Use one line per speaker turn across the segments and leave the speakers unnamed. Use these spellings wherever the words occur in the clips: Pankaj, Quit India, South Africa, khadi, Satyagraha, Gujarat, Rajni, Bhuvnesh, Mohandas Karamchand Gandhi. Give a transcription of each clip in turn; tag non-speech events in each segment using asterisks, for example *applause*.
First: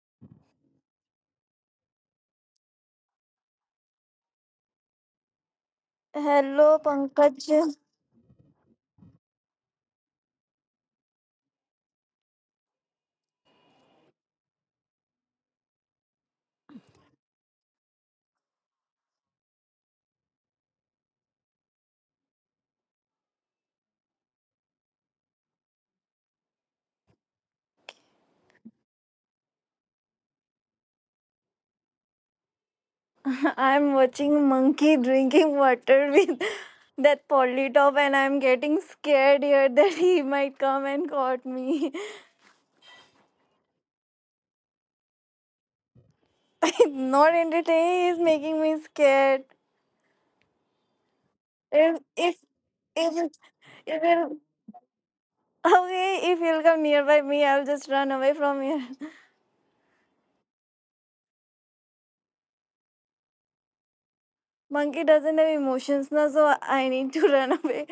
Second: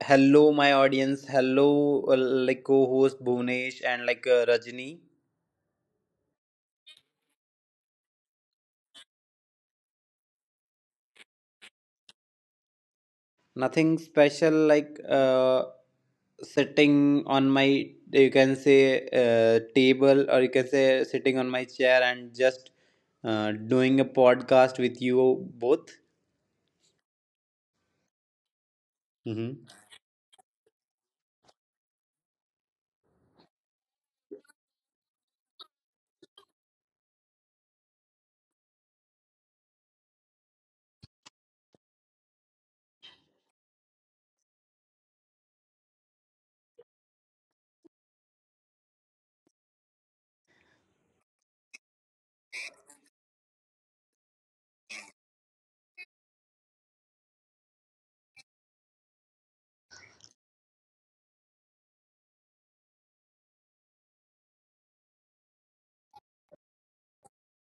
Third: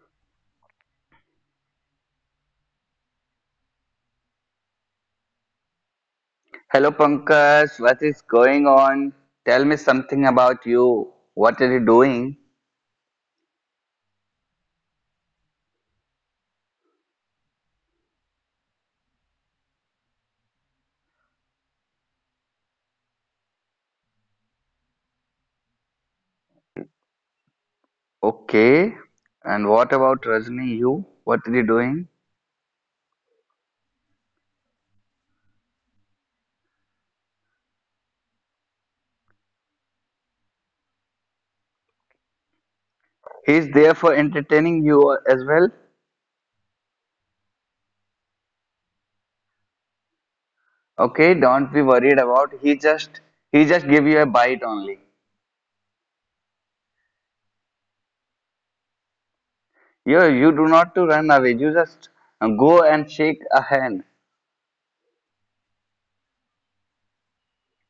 hello my audience, hello like co-host Bhuvnesh and like Rajni.
Hello,
Hello
Pankaj.
Pankaj, what is going on? Tell me something about you. What are you doing?
Nothing special, like sitting on my, you can say, table, or you can say sitting on my chair and just doing a podcast with you both.
Okay. And
Mm-hmm.
what about Rajni? You? What are you doing?
*laughs* I'm watching monkey drinking water with *laughs* that polytop, and I'm getting scared here *laughs* that he might come and caught me.
He's there for entertaining you as well.
*laughs* He's not entertaining. He's making me scared.
Okay, don't be
If
worried
if
about. He just
if
he just
if
give you a
he'll,
bite only.
Okay, if he'll come nearby me, I'll just run away from here. *laughs*
You do not to run away. You just go and shake a hand.
Monkey doesn't have emotions now, so I need to *laughs* run away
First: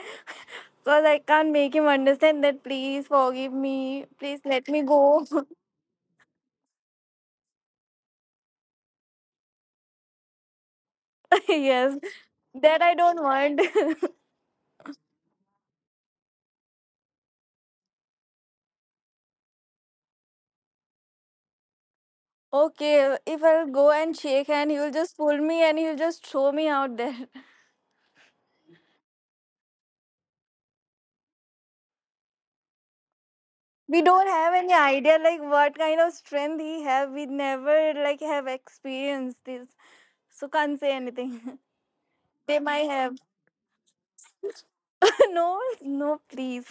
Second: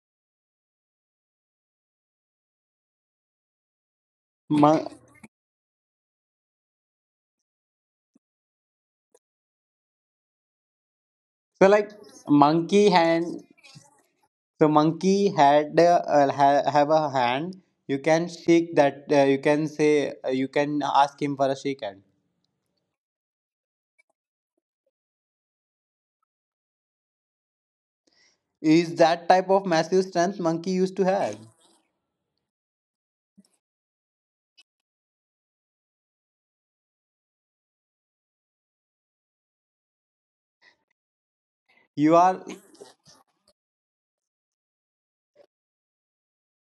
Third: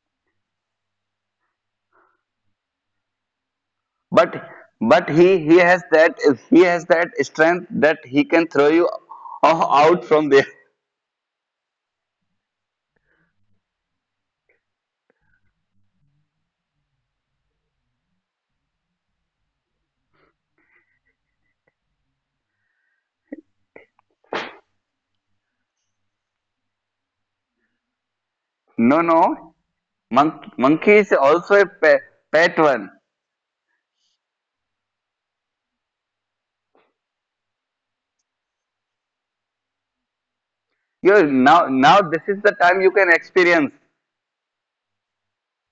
because I can't make him understand that. Please forgive me. Please
But
let me
Mon-
but
go.
he has that strength that he can throw you out from there.
*laughs*
so like,
Yes, that
monkey
I don't
hand.
want. *laughs*
So monkey have a hand. You can shake that. You can say. You can ask him for a shake hand.
Okay, if I'll go and shake hand, he'll just pull me and he'll just throw me out there. *laughs*
Is that type of massive strength
No,
monkey used to
no.
have?
Monkey is also a pe-
We
pet
don't have
one.
any idea like what kind of strength he have. We never like have experienced this. So can't say anything.
You
You
are
*laughs* They
now
might
now
have.
this is the time you can experience.
*laughs* No, no, please.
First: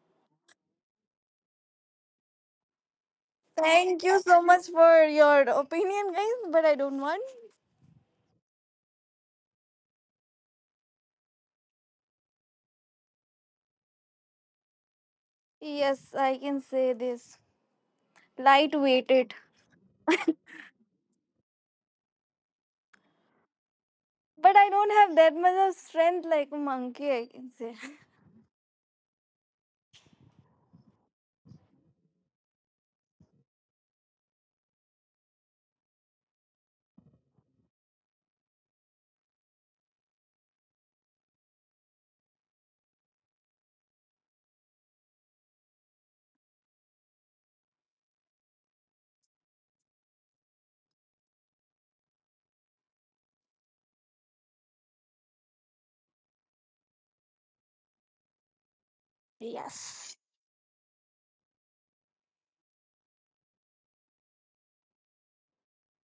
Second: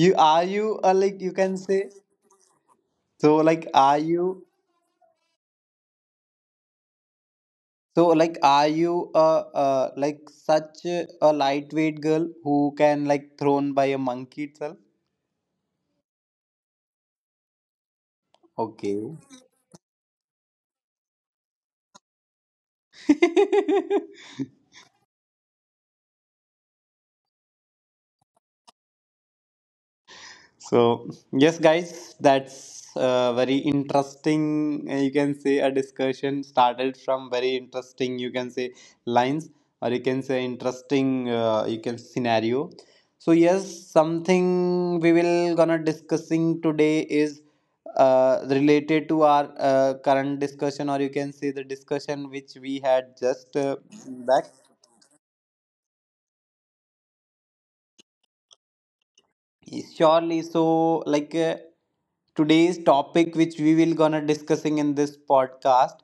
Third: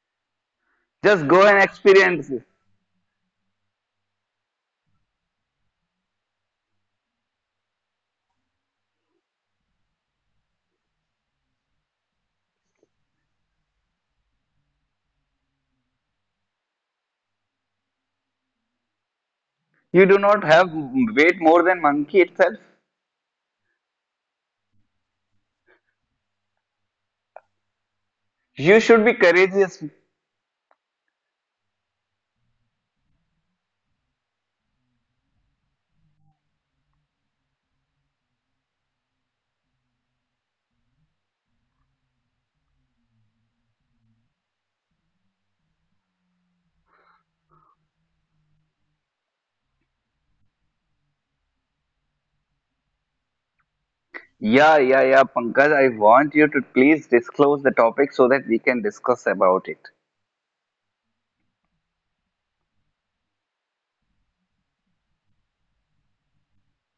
you like,
Just
you
go
can
and
say.
experience.
So
*laughs*
like are
Thank you so
you
much for your opinion, guys, but I don't want.
so like are you like such a lightweight girl who can, like, thrown by a monkey itself?
Yes, I can say this. Light
Okay.
weighted.
You do not have weight more than monkey itself.
*laughs*
But I don't have that much of strength like monkey, I can say.
You should be courageous.
So, yes, guys, that's very interesting. You can say a discussion started from very interesting, you can say, lines, or you can say interesting, you can scenario. So, yes, something we will gonna discussing today is related to our current discussion, or you can say the discussion which we had just
Yeah, yeah, yeah,
back.
Pankaj, I want you to please disclose the topic so that we can discuss about it.
*laughs* Yes.
Surely. So like today's topic, which we will gonna discussing in this podcast,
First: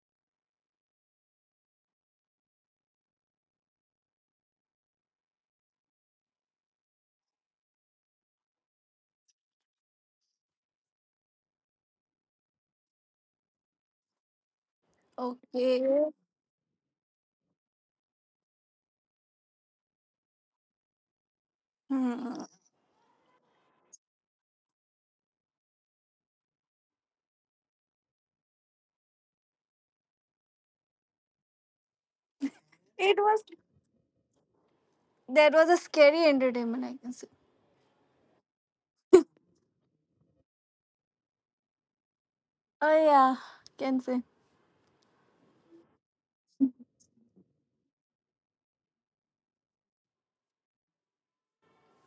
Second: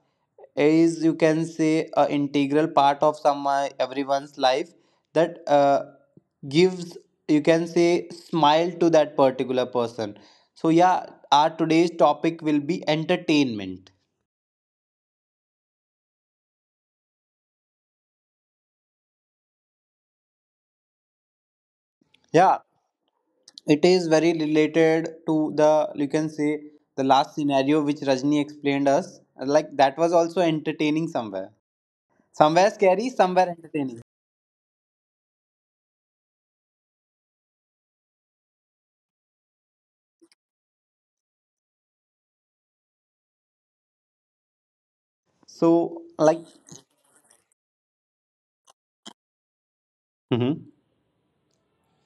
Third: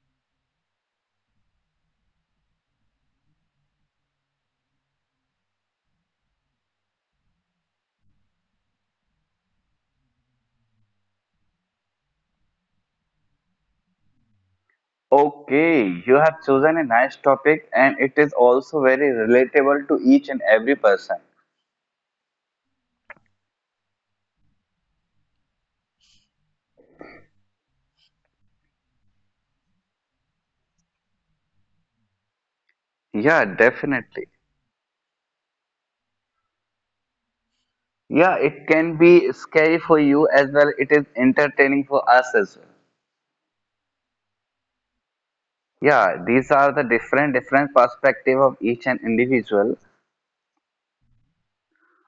is, you can say, a integral part of some everyone's life that gives, you can say, smile to that particular person. So yeah, our today's topic will be entertainment.
Okay.
Okay, you have chosen a nice topic, and it is also very relatable to each and every person.
Hmm.
Yeah, it is very related to the, you can say, the last scenario which Rajni explained us. Like, that was also entertaining somewhere. Somewhere scary,
It was
Yeah,
somewhere entertaining.
definitely.
That was a scary entertainment, I can say.
Yeah, it can be scary for you as well. It is entertaining for us as well.
Oh yeah, can say.
So
Yeah,
like.
these are the different different perspective of each and individual.
Hmm.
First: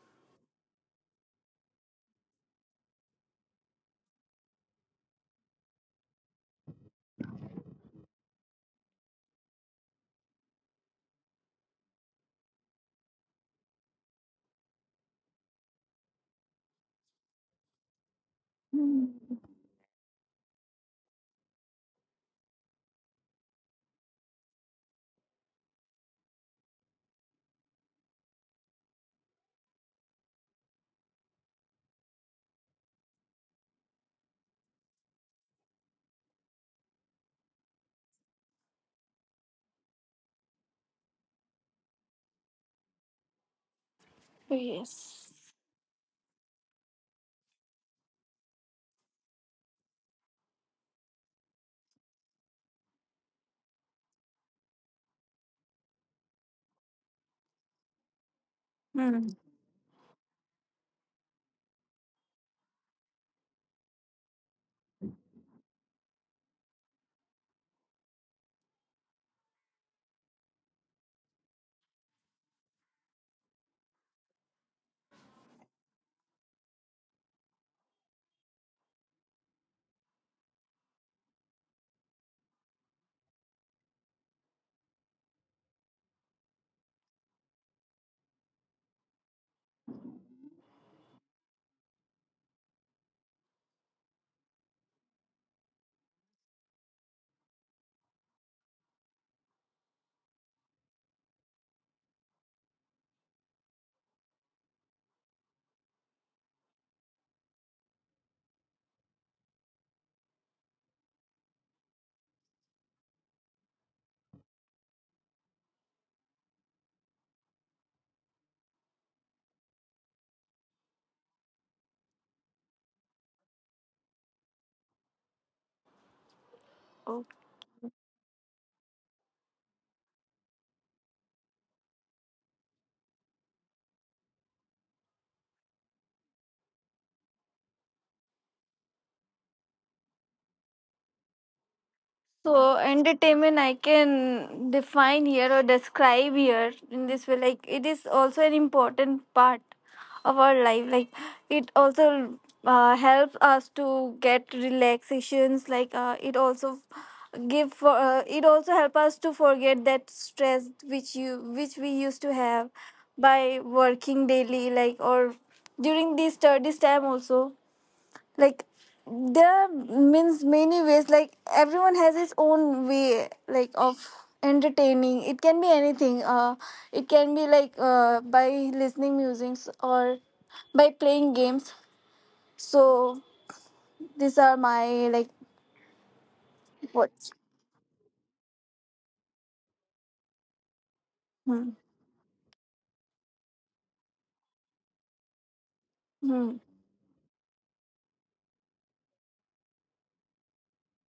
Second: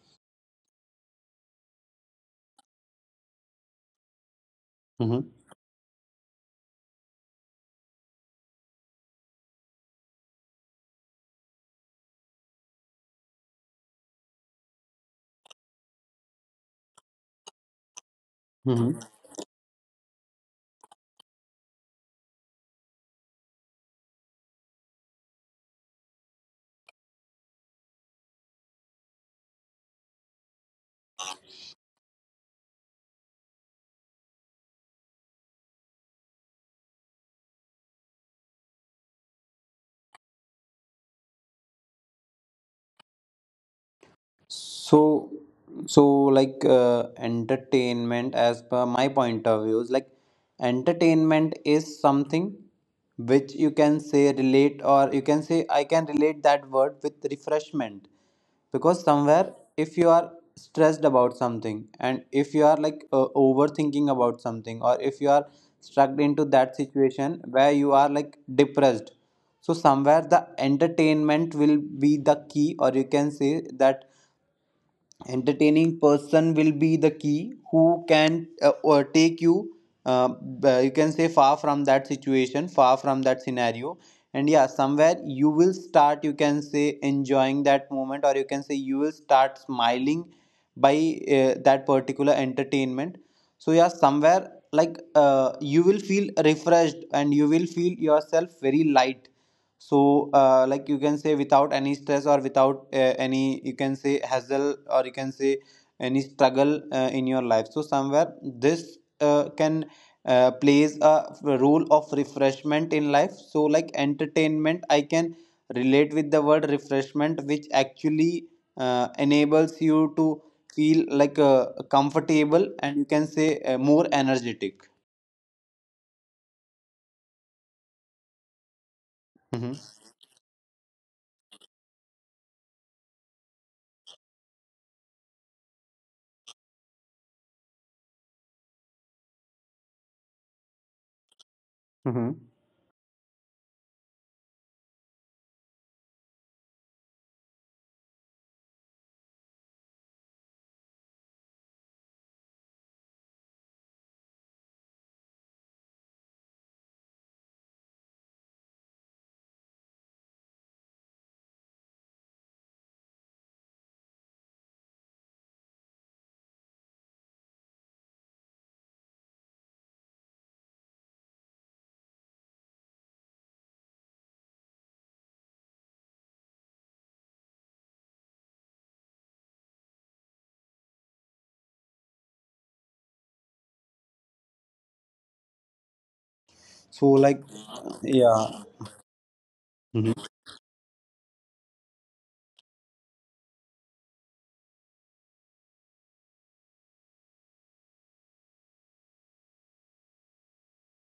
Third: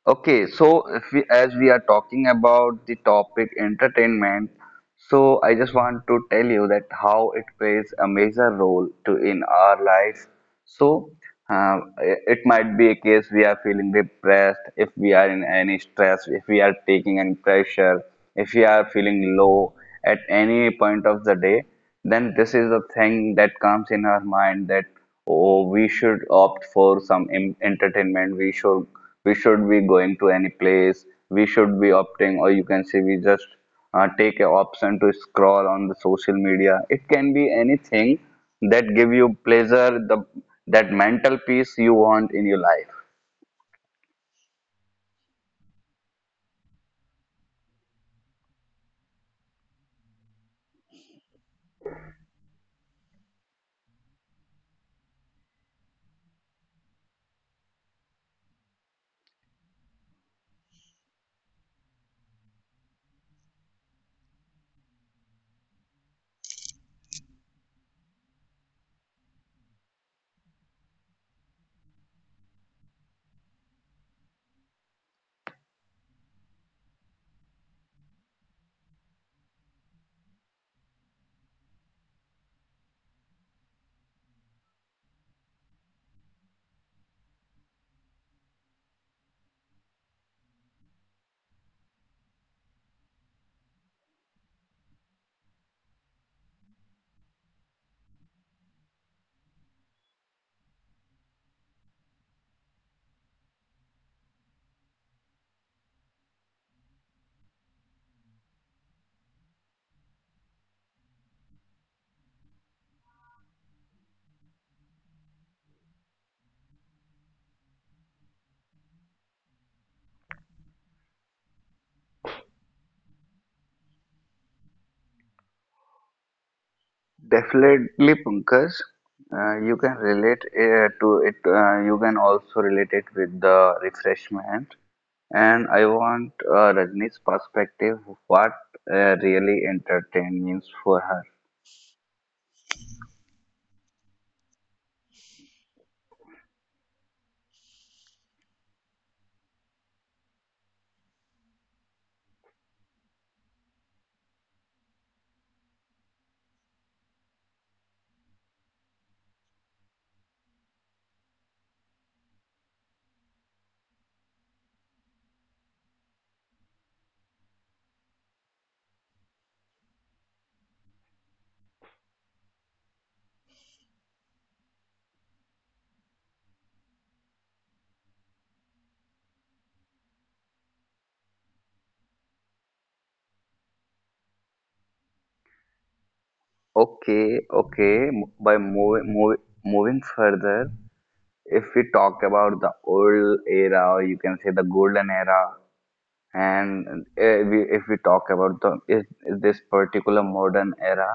Okay, so if we, as we are talking about the topic entertainment,
Hmm.
so I just want to tell you that how it plays a major role to in our life. So it might be a case we are feeling depressed, if we are in any stress, if we are taking any pressure, if we are
Hmm.
feeling
Hmm.
low at any point of the day, then this is the thing that comes in our mind that oh, we should opt for some entertainment. We should be going to any place, we should be opting, or you can say we just take an option to scroll on the social media. It can be anything that give you pleasure, the that mental peace you want in your life.
Yes.
So so like entertainment, as per my point of view, is like entertainment is something which, you can say, relate, or you can say I can relate that word with refreshment. Because
Hmm.
somewhere if you are stressed about something, and if you are, like, overthinking about something, or if you are struck into that situation where you are like depressed, so somewhere the entertainment will be the key, or you can say that entertaining person will be the key who can or take you you can say far from that situation, far from that scenario. And yeah, somewhere you will start, you can say, enjoying that moment, or you can say you will start smiling by that particular entertainment. So yeah, somewhere, like, you will feel refreshed, and you will feel yourself very light. So like, you can say, without any stress, or without any, you can say, hassle, or you can say any struggle in your life. So somewhere this can plays a role of refreshment in life. So like entertainment I can relate with the word refreshment, which actually enables you to feel, like, comfortable, and, you can say, more energetic.
Definitely, Pankaj. You can relate to it. You can also relate it with the refreshment. And I want Rajni's perspective. What really entertain means for her.
Mhm.
So entertainment I can define here or describe here in this way, like it is also an important part of our life, like it also helps us to get relaxations, like it also give for it also help us to forget that stress which we used to have by working daily, like, or during this studies time also, like there are means many ways, like everyone has his own way like of entertaining. It can be anything, it can be like by listening musics or by playing games. So these are my, like,
So
what.
Okay,
like,
okay. m- By
yeah.
mov mov moving
Mhm.
further, if
Hmm.
we talk about the old era, or you can say the golden era,
Hmm.
and we, if we talk about the is this particular modern era,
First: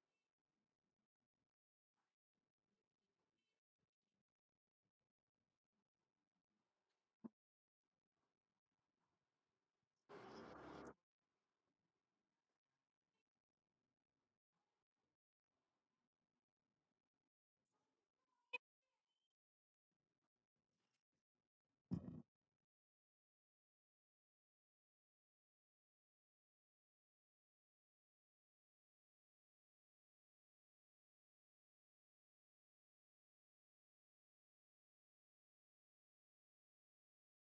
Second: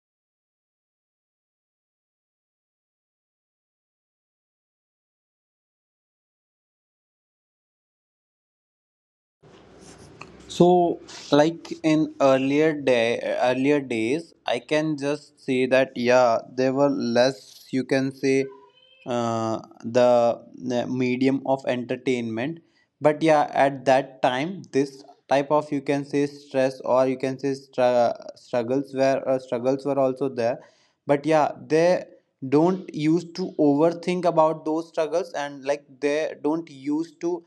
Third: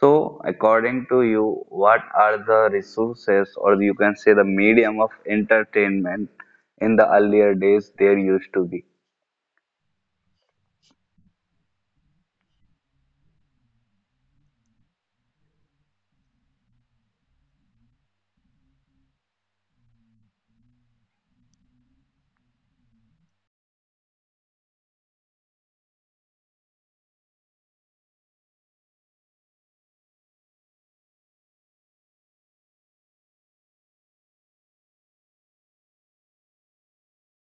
so, according to you, what are the resources, or you can say the medium of entertainment in the earlier days there used to be?
So, like in earlier days, I can just say that yeah, there were less. You can say uh, the medium of entertainment. But yeah, at that time, this type of, you can say, stress, or you can say struggles were also there. But yeah, there don't used to overthink about those struggles, and like they don't used to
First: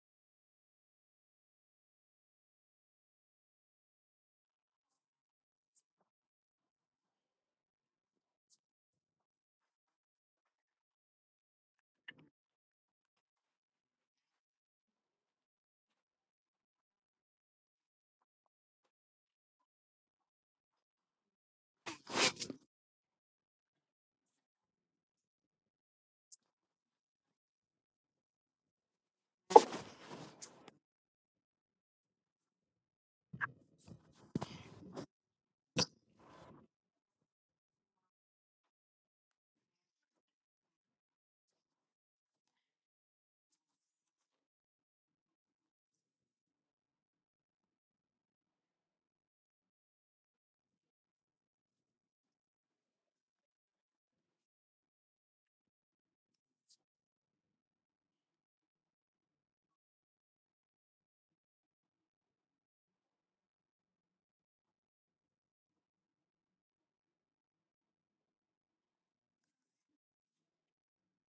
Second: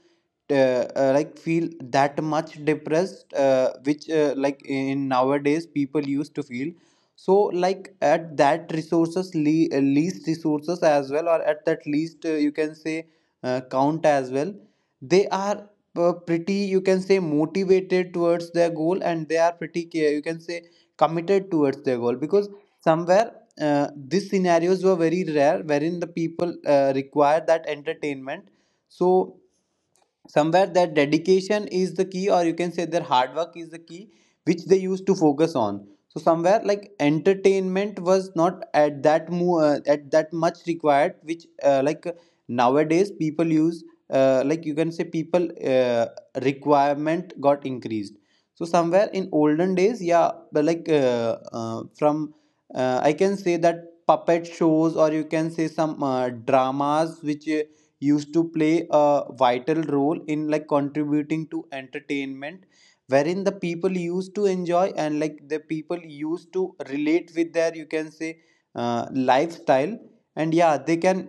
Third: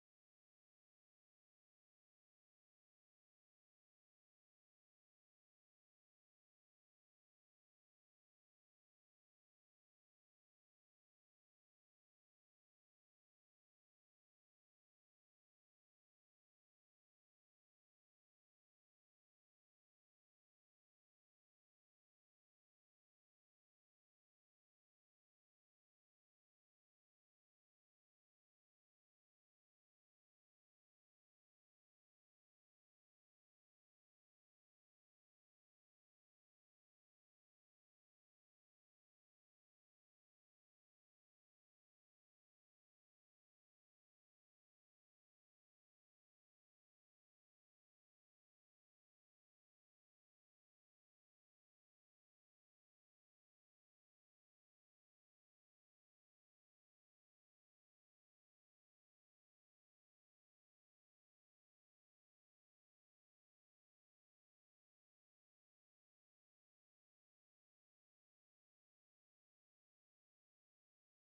like feel that much depressed, which like in nowadays people used to feel. So like at that resources least resources as well, or at that least you can say count as well, they are pretty, you can say, motivated towards their goal. And they are pretty you can say committed towards their goal, because somewhere these scenarios were very rare wherein the people required that entertainment. So somewhere that dedication is the key, or you can say their hard work is the key, which they used to focus on. So somewhere, like, entertainment was not at that at that much required, which like nowadays people use, like, you can say, people requirement got increased. So somewhere, in olden days, yeah, but like from, I can say, that puppet shows, or you can say some dramas which used to play a vital role in, like, contributing to entertainment, wherein the people used to enjoy, and like the people used to relate with their, you can say, lifestyle. And yeah, they can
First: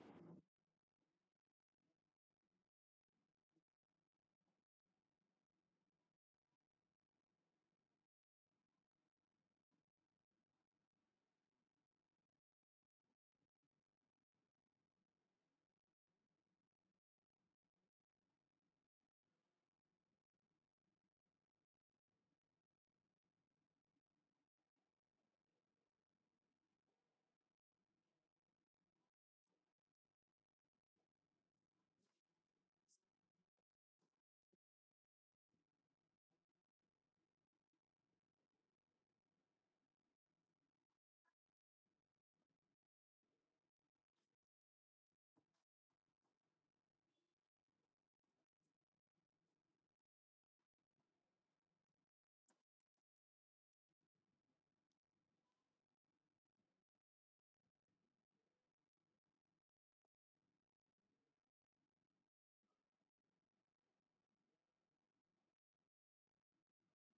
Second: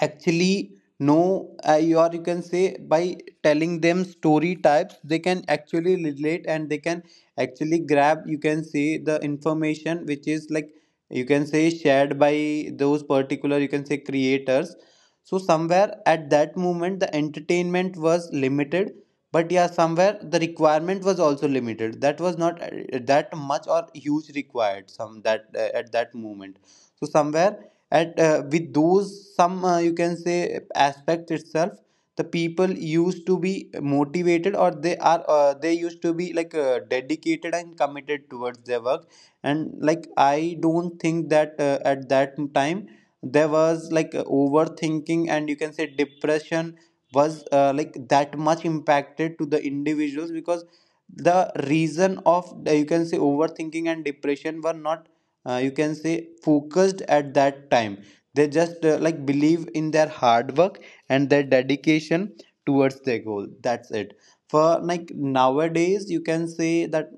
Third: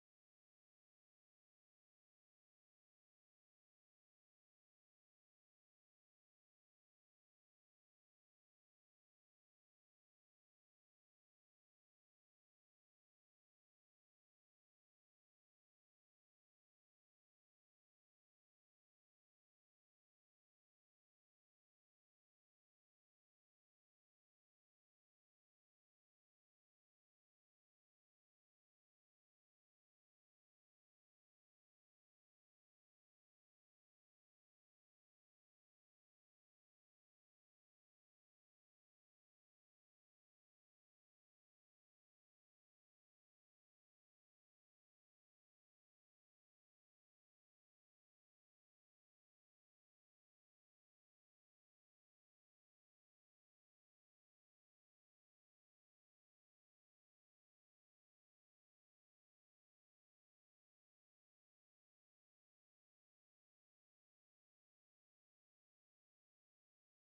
actually know, you, or you can say by telling them story types they can actually relate, and they can actually grab, you can say, the information which is, like you can say, shared by those particular, you can say, creators. So somewhere at that moment the entertainment was limited, but yeah, somewhere the requirement was also limited. That was not that much or huge required some that at that moment. So somewhere at with those some, you can say, aspects itself, the people used to be motivated, or they used to be, like, dedicated and committed towards their work. And like I don't think that at that time there was, like, overthinking, and, you can say, depression was, like, that much impacted to the individuals, because the reason of, you can say, overthinking and depression were not, you can say, focused at that time. They just like believe in their hard work and their dedication towards their goal. That's it. For like nowadays, you can say that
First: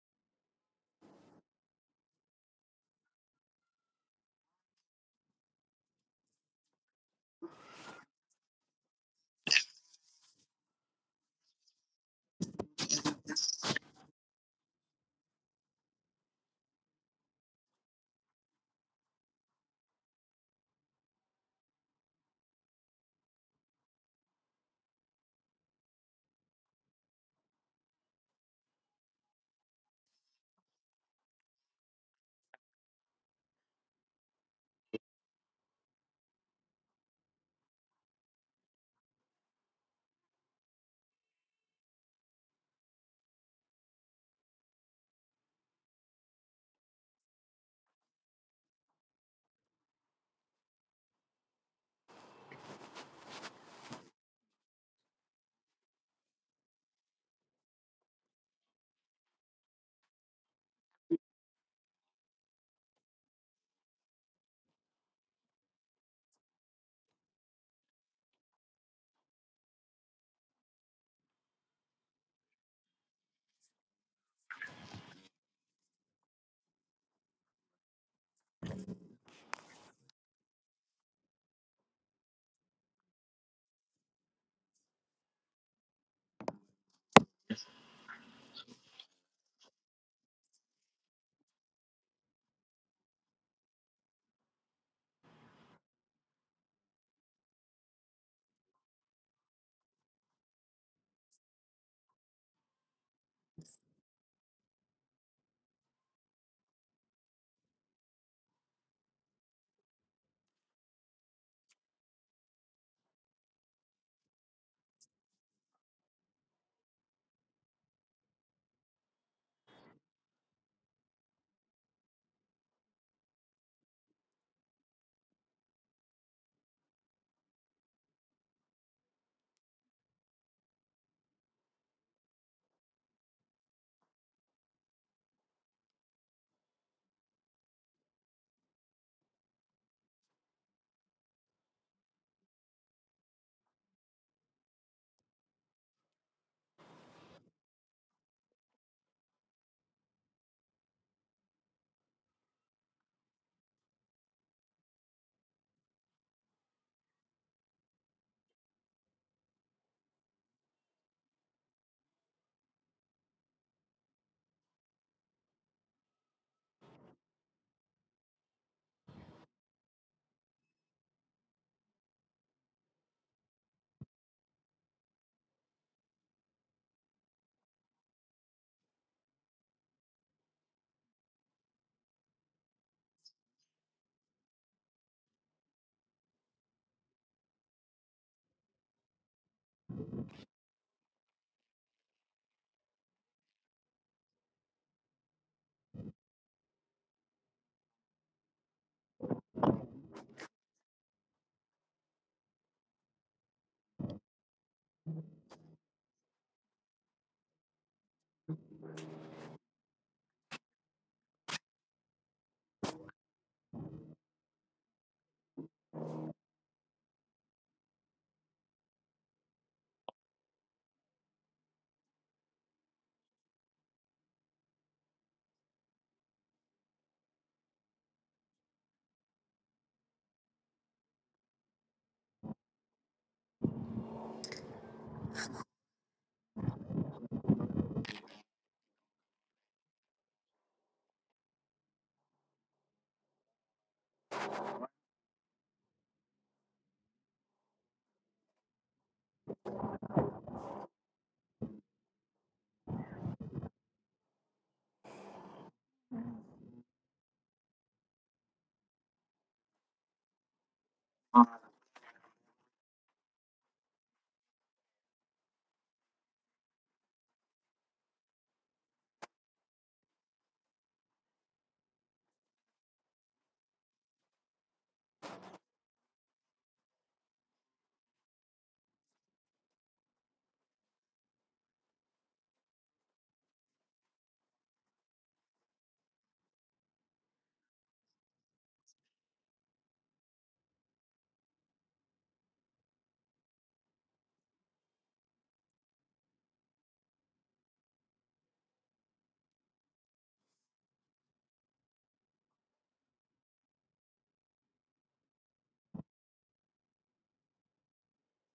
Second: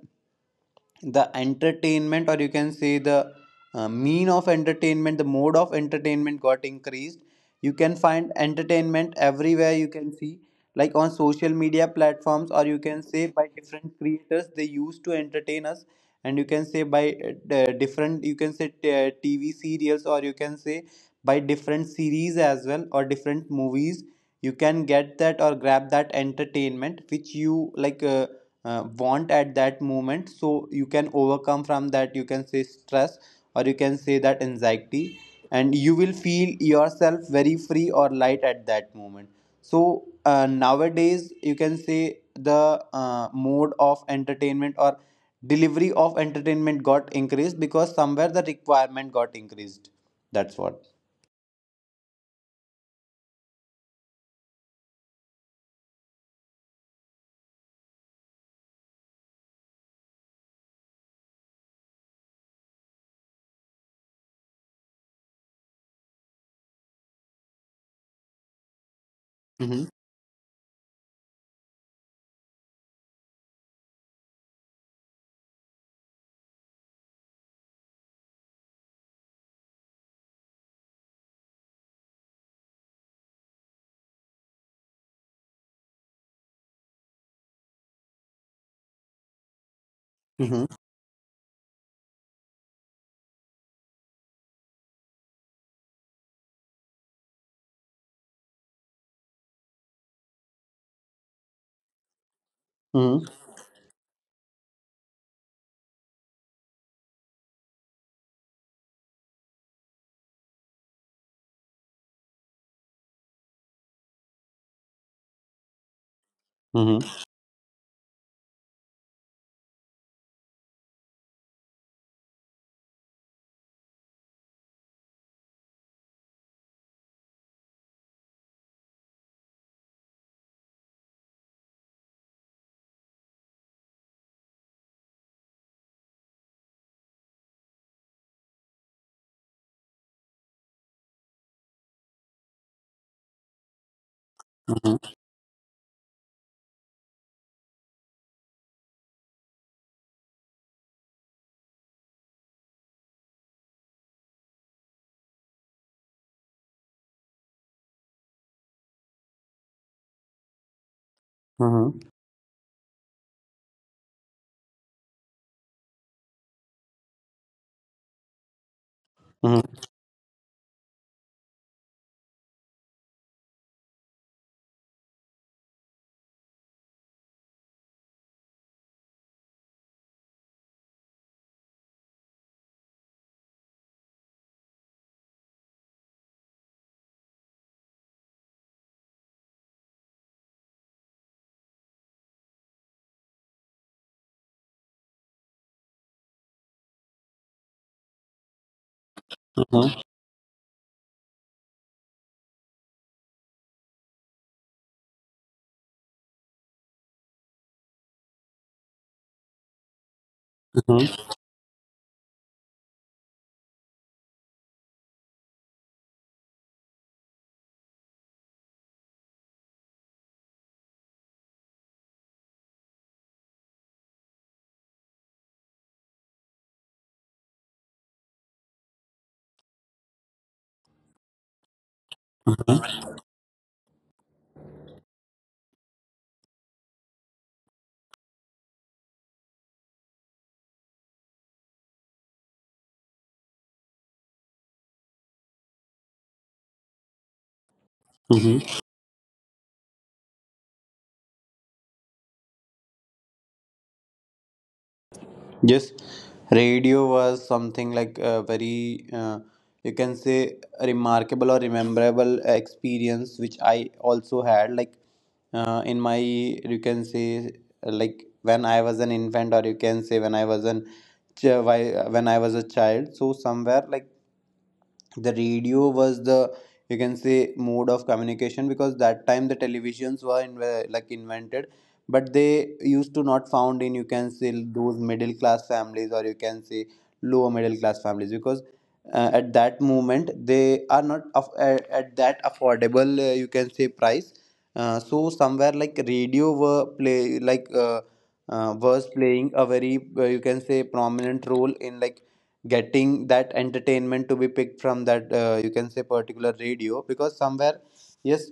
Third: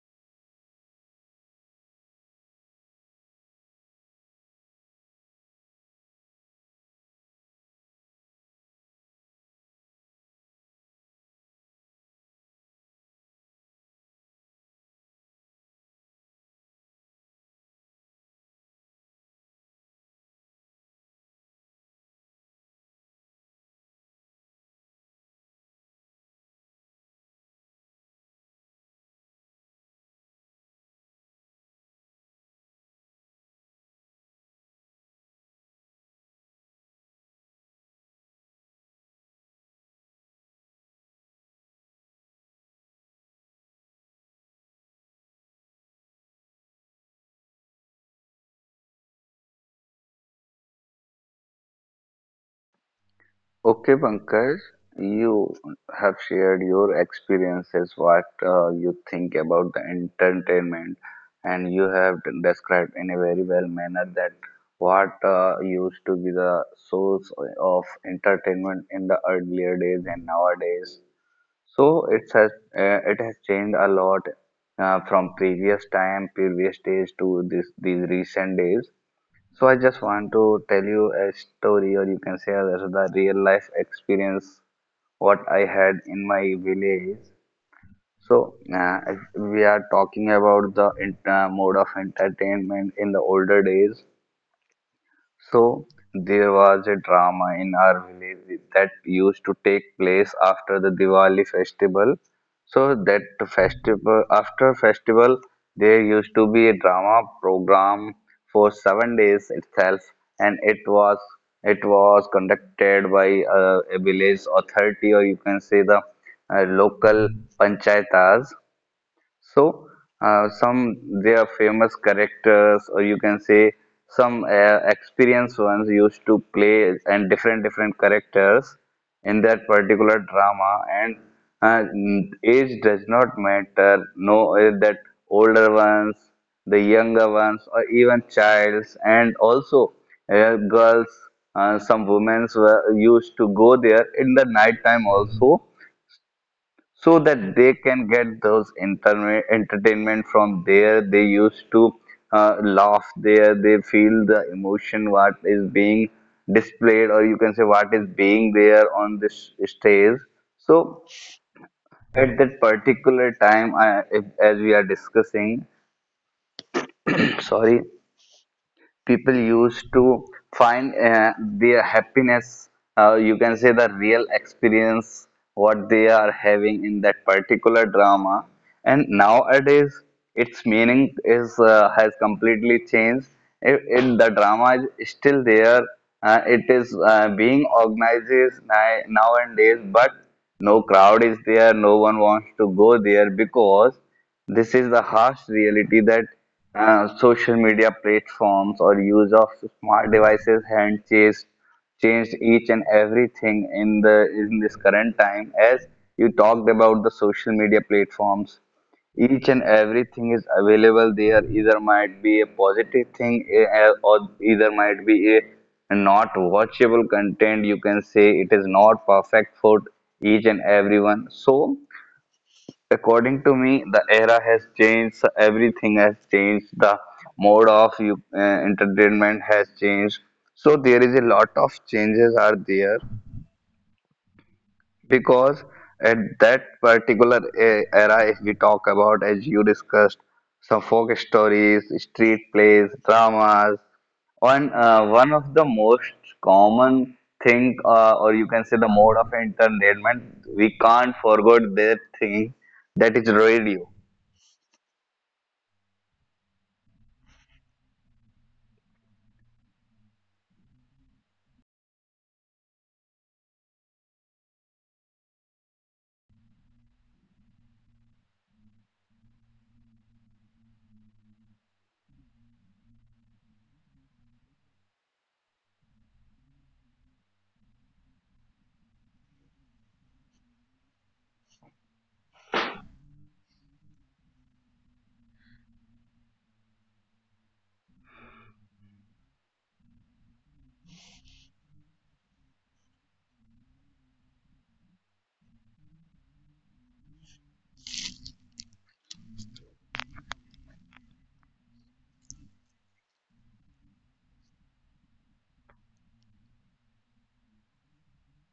the entertainment, or you can say the mean of entertainment, the mode of entertainment got increased. You can find entertainment everywhere. You can see, like, on social media platforms, or you can say by different creators they used to entertain us. And you can say by different, you can say, TV serials, or you can say by different series as well, or different movies. You can get that or grab that entertainment which you like want at that moment, so you can overcome from that, you can say, stress, or you can say that anxiety, and you will feel yourself very free or light at that moment. So nowadays, you can say, the mode of entertainment or delivery of entertainment got increased because somewhere the requirement got increased. That's what.
Okay, Pankaj, you have shared your experiences, what you think about the entertainment, and you have described in a very well manner that what used to be the source of entertainment in the earlier
Mm-hmm.
days and nowadays. So it has changed a lot from previous time, previous days to this these recent days. So I just want to tell you a story, or you can say as the real life experience what I had in my village. So if we are talking
Mm-hmm.
about the mode of entertainment in the older days. So there was a drama in our village that used to take place after the Diwali festival. So that
Mm-hmm.
festival after festival there used to be a drama program for 7 days itself, and it was conducted by a village authority, or you can say the local panchayatas. So, some their famous characters, or you can say some experienced ones used to play and different different characters in that particular drama, and age does not matter. No, that older ones, the younger ones, or even childs, and also girls. Some women were used to go there in the night time
Mm-hmm.
also so that they can get those entertainment from there. They used to laugh there, they feel the emotion what is being displayed, or you can say what is being there on this stage. So
Mm-hmm.
at that particular time I, if, as we are discussing *coughs* *clears throat* sorry, people used to find their happiness, you can say the real experience what they are having in that particular drama. And nowadays its meaning is has completely changed. If it, the drama is still there, it is being organized nowadays, but no crowd is there, no one wants to go there because this is the harsh reality that social media platforms or use of
Mm-hmm.
smart devices hand chased changed each and everything in the in this current time. As you talked about the social media platforms, each and everything is available
Mm-hmm.
there. Either might be a positive thing, or either might be a not watchable content. You can say it is not perfect for each and everyone. So according to me, the era has changed. So everything has changed. The mode of you, entertainment has changed. So there is a lot of changes are there because at that particular era, if we talk about, as you discussed, some folk stories, street plays, dramas, one of the most common thing, or you can say
Mm-hmm.
the mode of entertainment, we can't forget that thing that is radio.
Yes, radio was something like a very, you can say, remarkable or rememberable experience, which I also had. Like in my, you can say, like when I was an infant, or you can say when I was a child. So somewhere, like, the radio was the, you can say, mode of communication, because that time the televisions were, like, invented, but they used to not found in, you can say, those middle class families, or you can say lower middle class families, because at that moment they are not at that affordable, you can say, price. So somewhere like radio were play like was playing a very, you can say, prominent role in, like, getting that entertainment to be picked from that, you can say, particular radio. Because somewhere, yes,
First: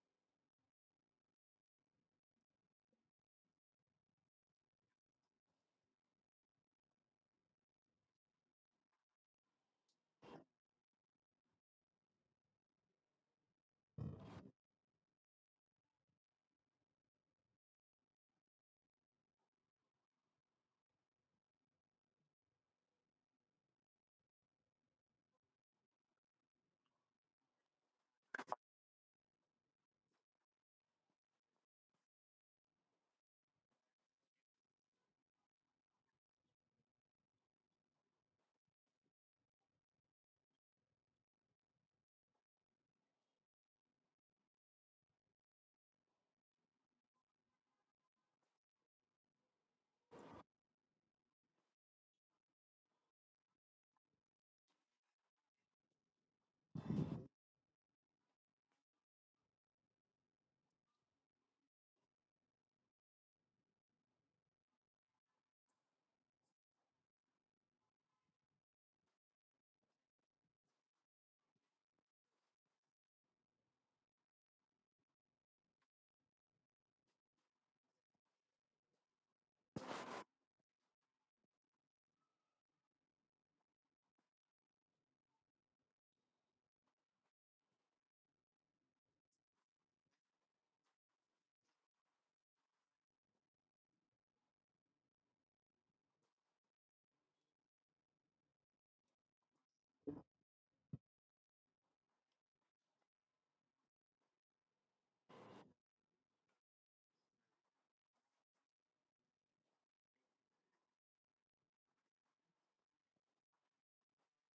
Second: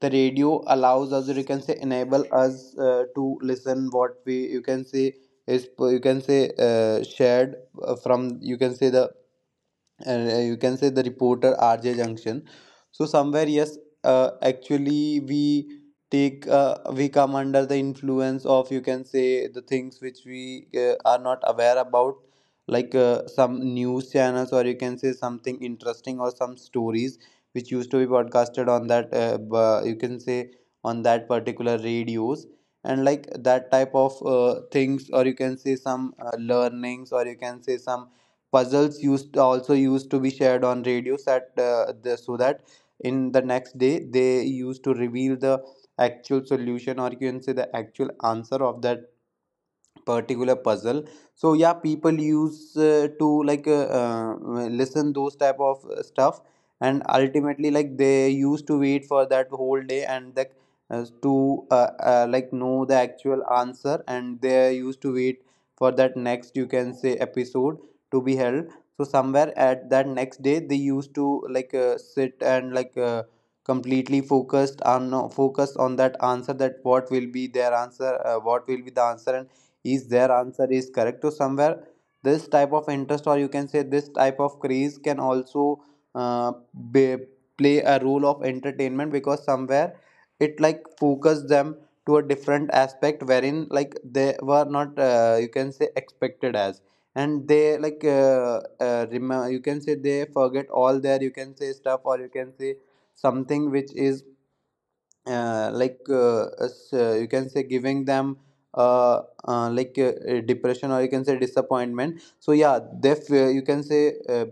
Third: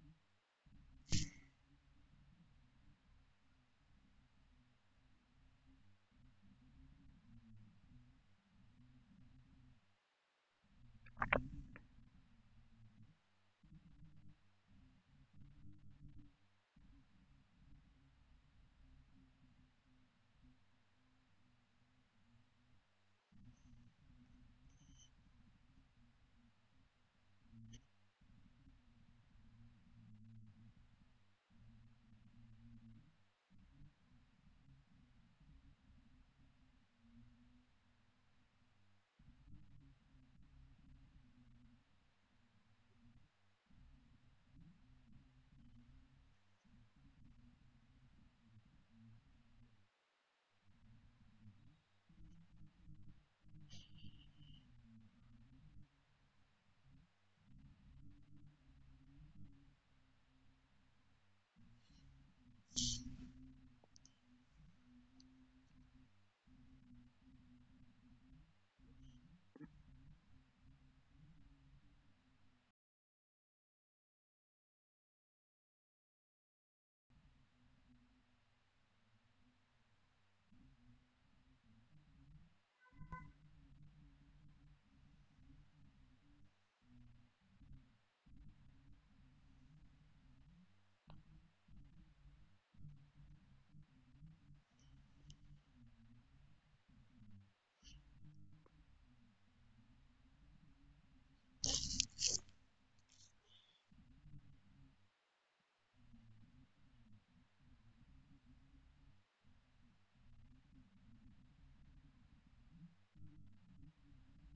the radio allows us, or you can say enable us to listen what we, you can say, is, you can say, shared from, you can say, the, and, you can say, the reporter RJ Junction. So somewhere, yes, actually we, take we come under the influence of, you can say, the things which we, are not aware about, like some news channels, or you can say something interesting, or some stories which used to be broadcasted on that you can say on that particular radios. And like that type of things, or you can say some learnings, or you can say some puzzles used also used to be shared on radios so that in the next day they used to reveal the actual solution, or you can say the actual answer of that particular puzzle. So yeah, people use to, like, listen those type of stuff. And ultimately, like, they used to wait for that whole day, and that to like know the actual answer. And they used to wait for that next, you can say, episode to be held. So somewhere at that next day they used to, like, sit, and, like, completely focused on that answer, that what will be their answer, what will be the answer, and is their answer is correct. So somewhere this type of interest, or you can say this type of craze, can also uh, be, play a role of entertainment, because somewhere it like focus them to a different aspect, wherein, like, they were not, you can say, expected as. And they you can say they Forget all their you can say stuff or you can say something which is you can say giving them uh, depression or you can say disappointment. So yeah, you can say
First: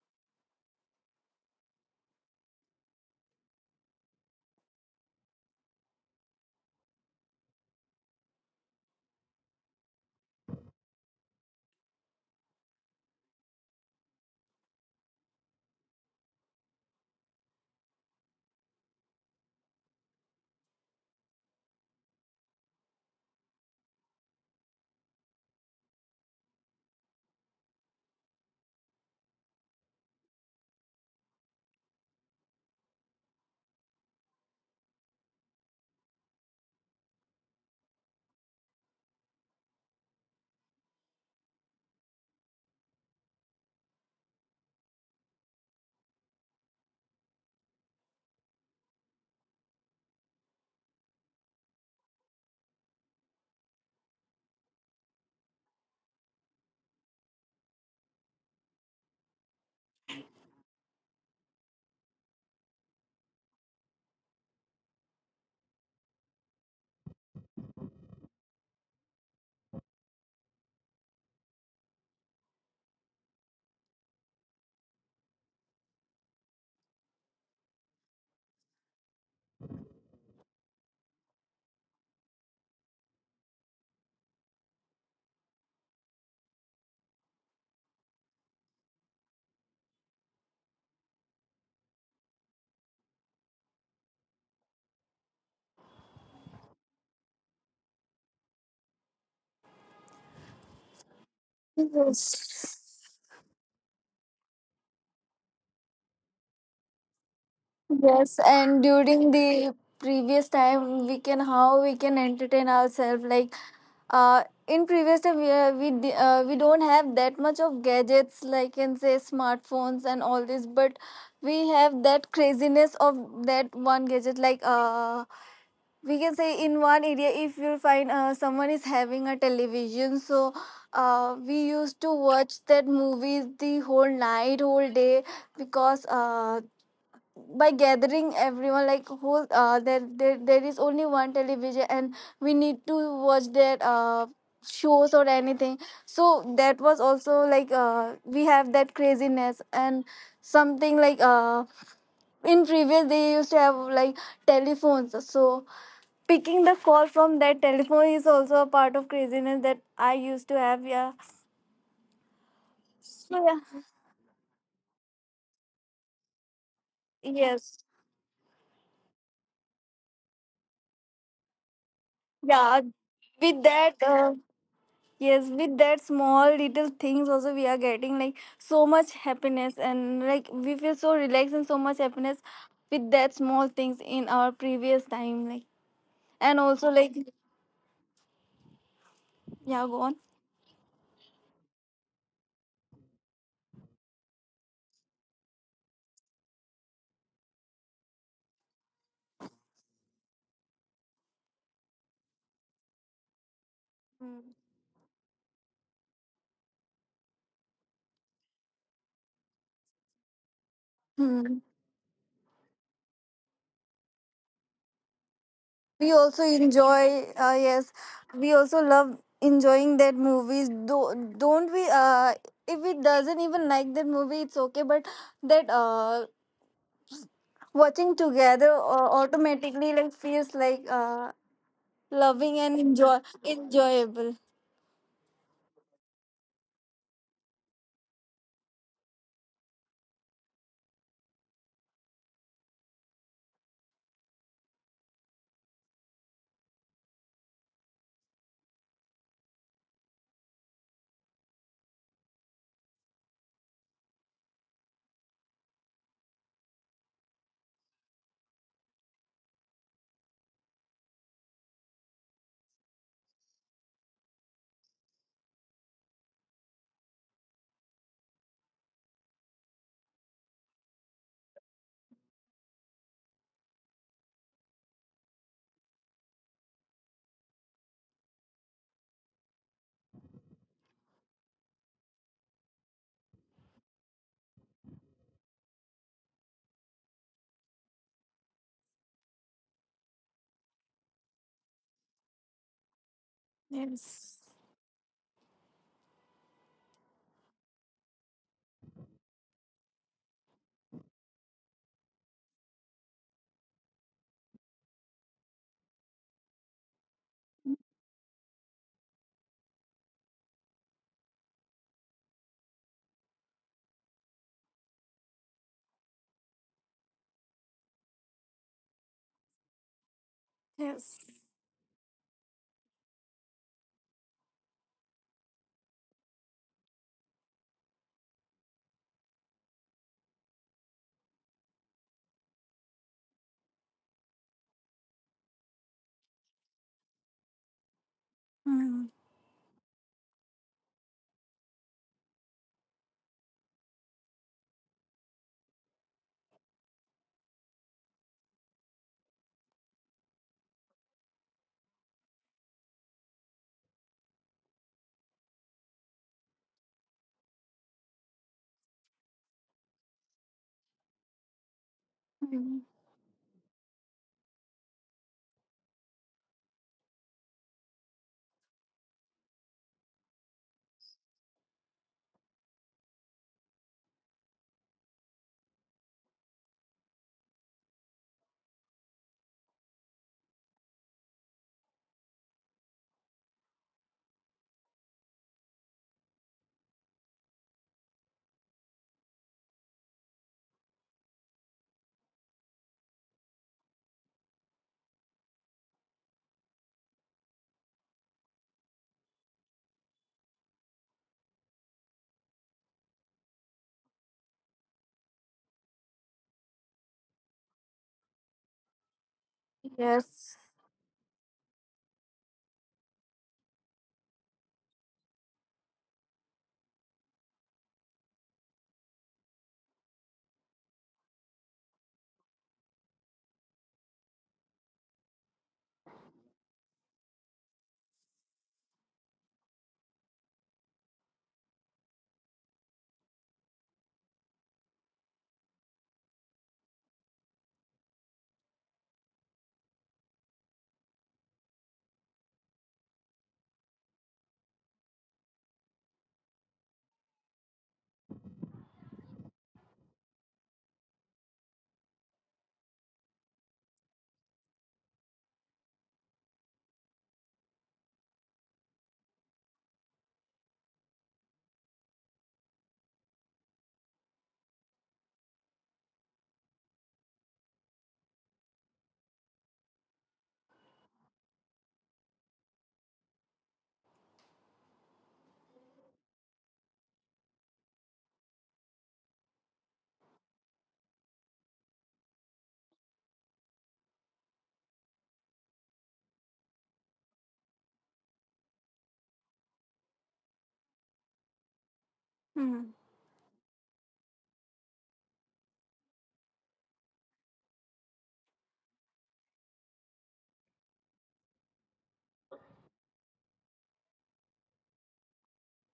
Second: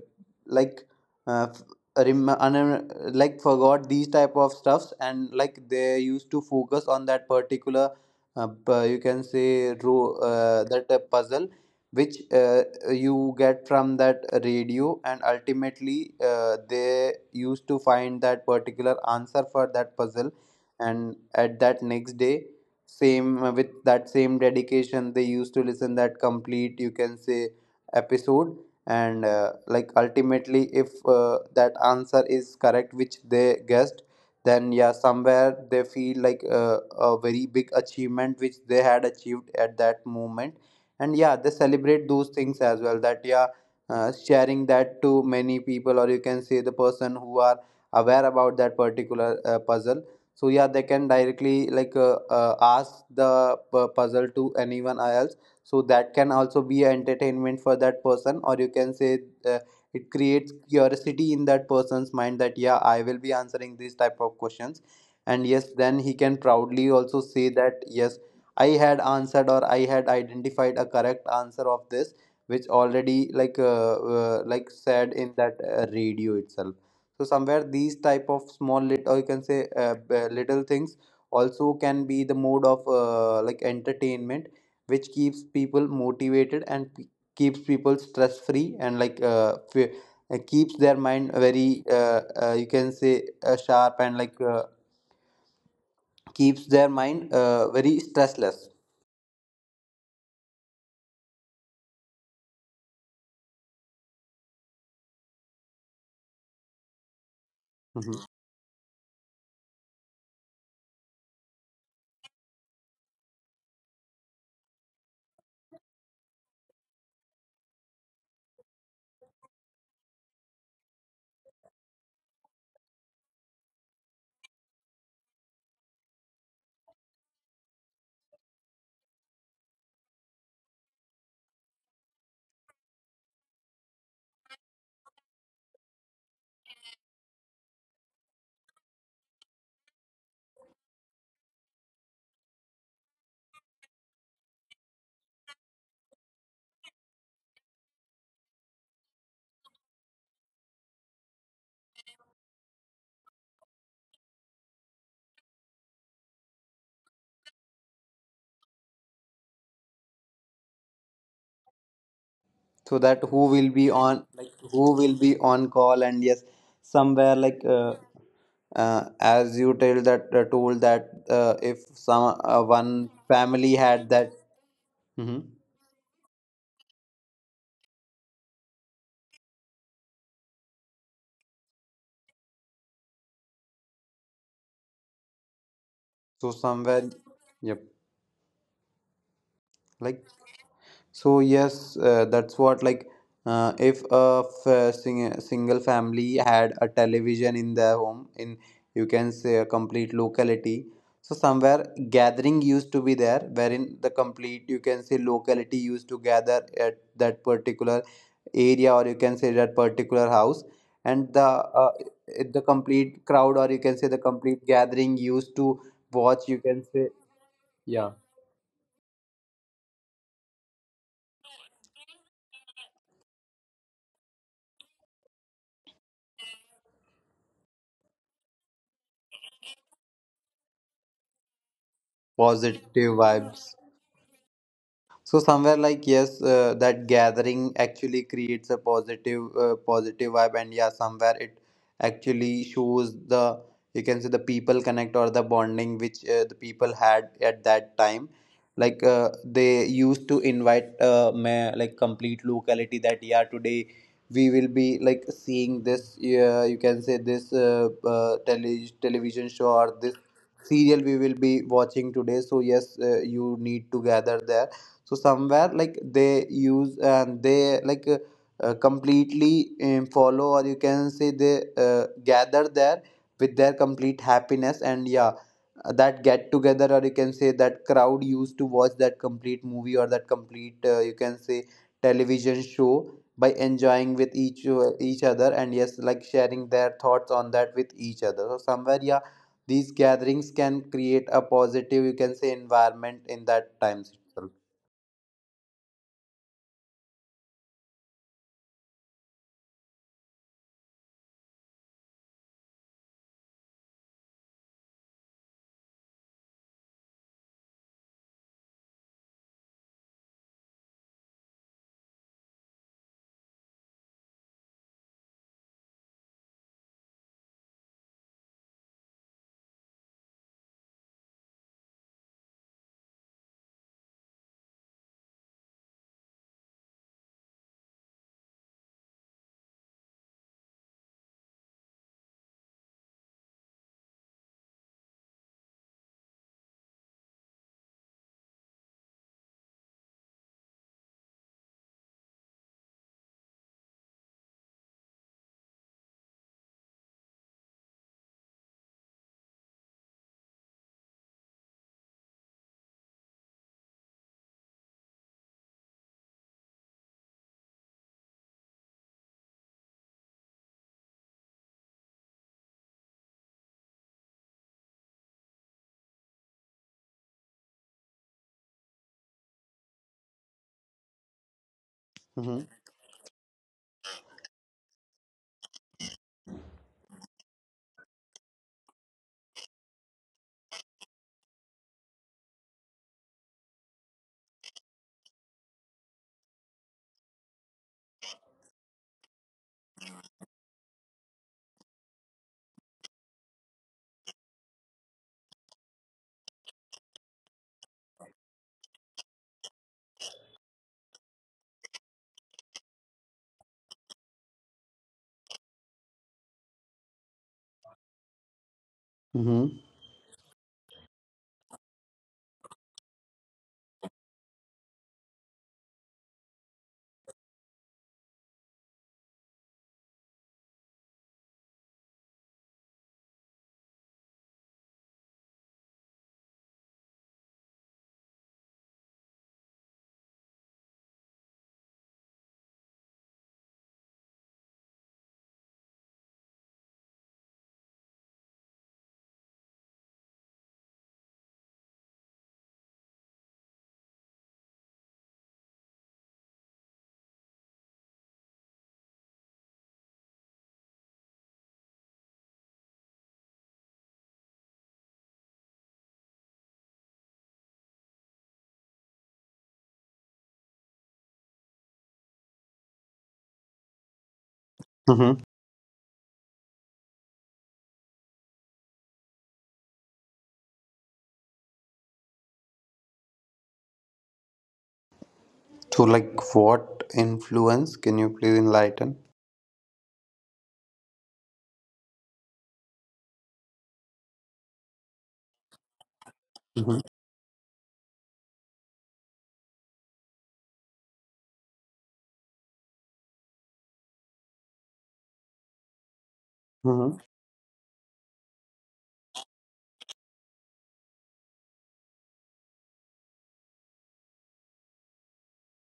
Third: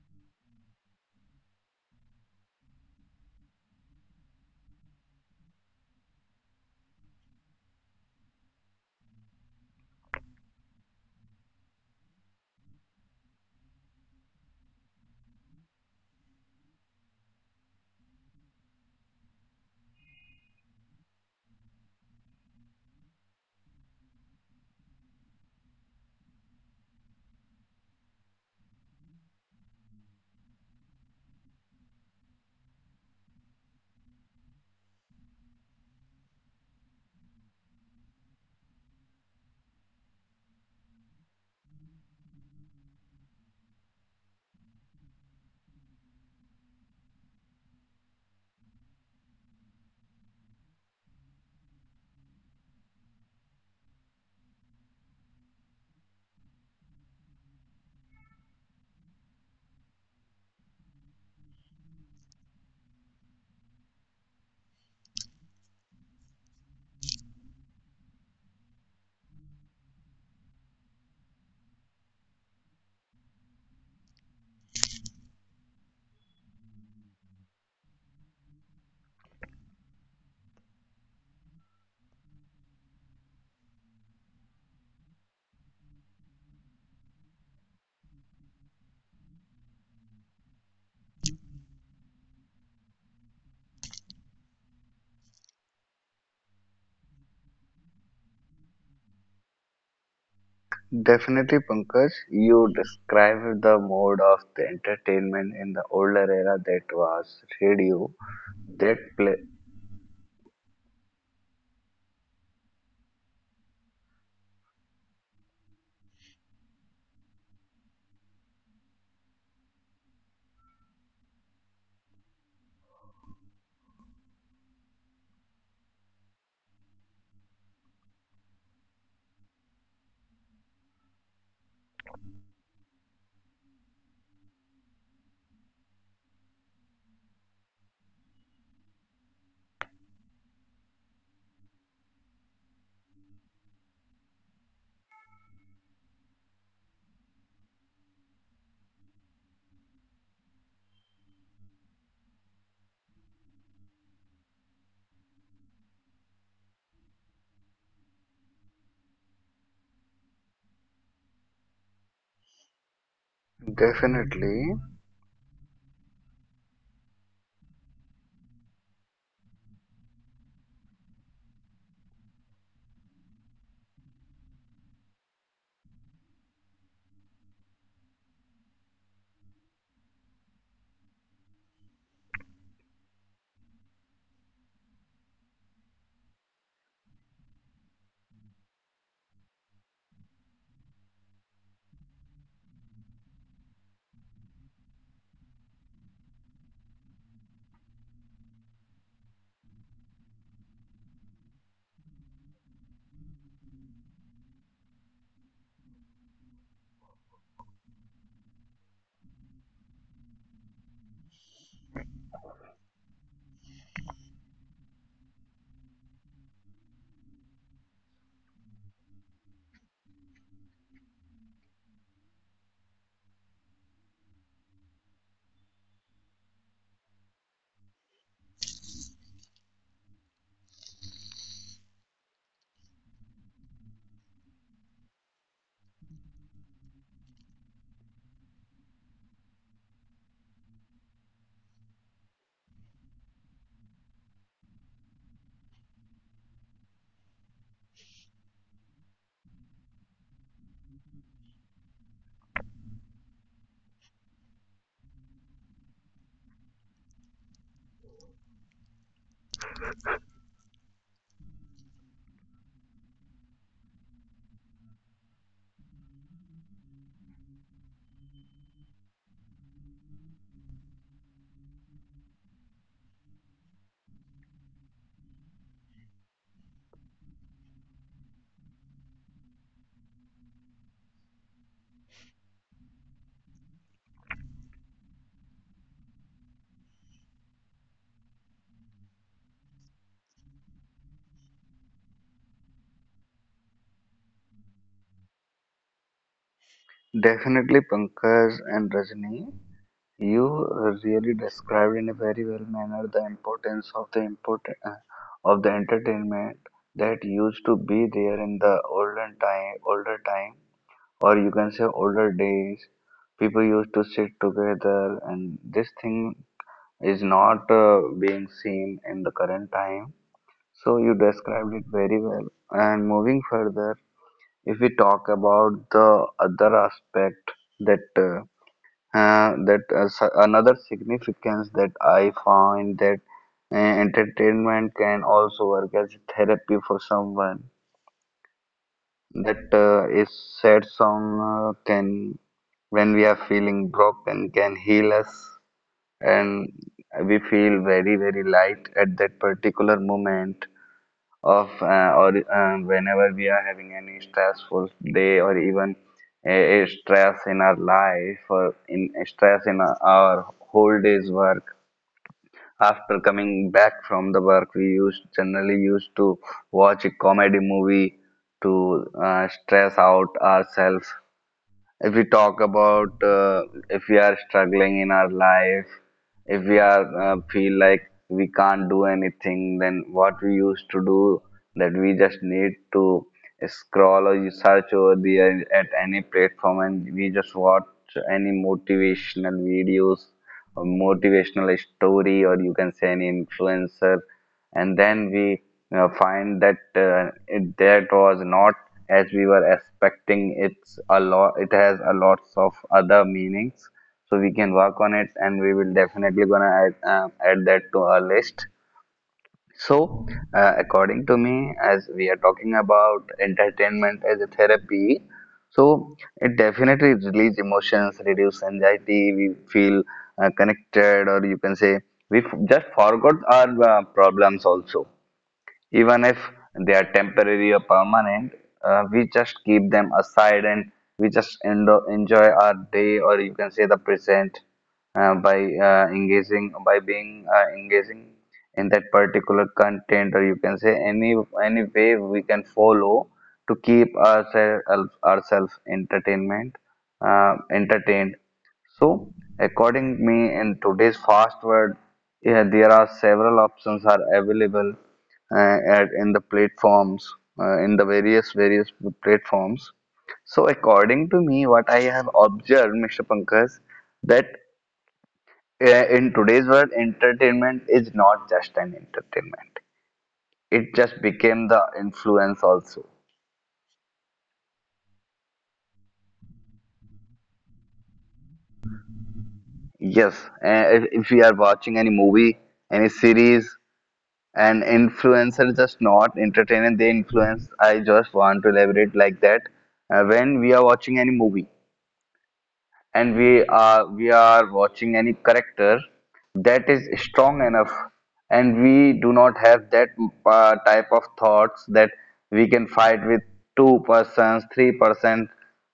like f- rem- un- like forgot these type of stuffs, and like they used to focus on that particular you can say ro- that puzzle which you get from that radio. And ultimately they used to find that particular answer for that puzzle, and at that next day, same with that same dedication, they used to listen that complete you can say episode. And ultimately, if that answer is correct which they guessed, then yeah, somewhere they feel like a very big achievement which they had achieved at that moment. And yeah, they celebrate those things as well, that yeah, sharing that to many people, or you can say the person who are aware about that particular puzzle. So yeah, they can directly ask the puzzle to anyone else. So that can also be entertainment for that person, or you can say uh, it creates curiosity in that person's mind that yeah, I will be answering these type of questions. And yes, then he can proudly also say that yes, I had answered, or I had identified a correct answer of this, which already said in that radio itself. So somewhere these type of small lit, or you can say b- little things also can be the mode of entertainment, which keeps people motivated and keeps people stress free, and keeps their mind very you can say sharp, and keeps their mind very stressless.
Definitely, Pankaj, you
Yes.
described the mode of the entertainment in the older era that was radio.
Mhm.
Yes, and
That
during
play
the previous time, we can how we can entertain ourselves. Like, in previous time, we are, we di- we don't have that much of gadgets, like can say smartphones and all this, but we have that craziness of that one gadget. Like, we can say in one area, if you find someone is having a television, so. We used to watch that movies the whole night, whole day, because by gathering everyone, like, whole there, there is only one television and we need to watch their shows or anything. So that was also like, we have that craziness. And something like, in previous they used to have like telephones, so picking the call from that telephone is also a part of craziness that I used to have. Yeah.
So that
So
who
yeah.
will be on, like,
definitely,
who will be on call, and yes, somewhere
Yes.
as you tell that told that if some
Yeah.
one
with
family
that
had that. Mhm.
Yes, with that small little things also we are getting like so much happiness, and like we feel so relaxed and so much happiness with that small things in our previous time, like,
So
and also
somewhere,
like,
yep,
yeah, go on.
like, so yes, that's what, like, if a single family had a television in their home, in you can say a complete locality, so somewhere gathering used to be there, wherein the complete, you can say locality used to gather at that particular area, or you can say that particular house. And
Hmm.
the complete crowd, or you can say the complete gathering used to watch, you can say
Yes,
yeah,
we also love enjoying that movies. Don't we? If it doesn't even like that movie, it's okay. But that watching together automatically like feels like loving and
positive vibes.
enjoyable.
So somewhere, like, yes, that gathering actually creates a positive, positive vibe. And yeah, somewhere it actually shows the, you can say the people connect, or the bonding which the people had at that time. Like, they used to invite, like, complete locality, that yeah, today we will be like seeing this, you can say this, television show, or this serial we will be watching today. So yes, you need to gather there. So somewhere, like, they use, and they completely follow, or you can say they gather there with their complete happiness. And yeah, that get together, or you can say that crowd used to watch that complete movie, or that complete, you can say television show by enjoying with each other, and yes, like, sharing their thoughts on that with each other. So somewhere, yeah, these gatherings can create a positive, you can say environment in that times
Yes.
itself.
definitely, Pankaj and Rajni, you really described in a very well manner the importance of the important of the entertainment that used to be there in the olden time, older time, or you can say older days. People used to sit together, and this thing is not being seen in the current time. So you
Yes.
described it very well. And moving further, if we talk about the other aspect that another significance that I find that entertainment can also work as therapy for someone.
Mm.
That is sad song can when we are feeling broken can heal us, and we feel very very light at that particular moment of or whenever we are having any stressful day or even a stress in our life or in a stress in our whole day's work
Mm.
after coming back from the work we used generally used to watch a comedy movie to stress out ourselves. If we talk
Mm-hmm.
about if we are struggling in our life, if we are feel like we can't do anything, then what we used to do, that we just need to scroll or you search over the at any platform, and we just watch any motivational videos or motivational story, or you can say any influencer. And then we find that it, that was not as we were expecting. It's a lot, it has a lots of other meanings, so we can work on it and we will definitely gonna add, add that to our list.
Mm-hmm.
So
Yes.
according to me, as we are talking about entertainment as a therapy, so it definitely relieves emotions, reduce anxiety. We feel connected, or you can say we just forgot our problems also, even if they are temporary or permanent, we just keep them aside and we just enjoy our day, or you can say the present, by engaging by being engaging in that particular content, or you can say any way we can follow to keep ourselves ourselves entertainment entertained. So, according me, in today's fast world, yeah, there are several options are available at in the platforms in the various various platforms. So according to me, what I have observed, Mr. Pankaj, that
Mm-hmm.
in today's world entertainment is not just an entertainment, it just became the influence also.
So, like, what influence? Can you please enlighten?
Yes, if we are watching any movie, any series, an influencer just not entertaining,
Mm-hmm.
they influence. I just want to elaborate like that. When we are watching any movie,
Mm.
and we are watching any character that is
Mm-hmm.
strong enough, and we do not have that type of thoughts that we can fight with two persons 3%,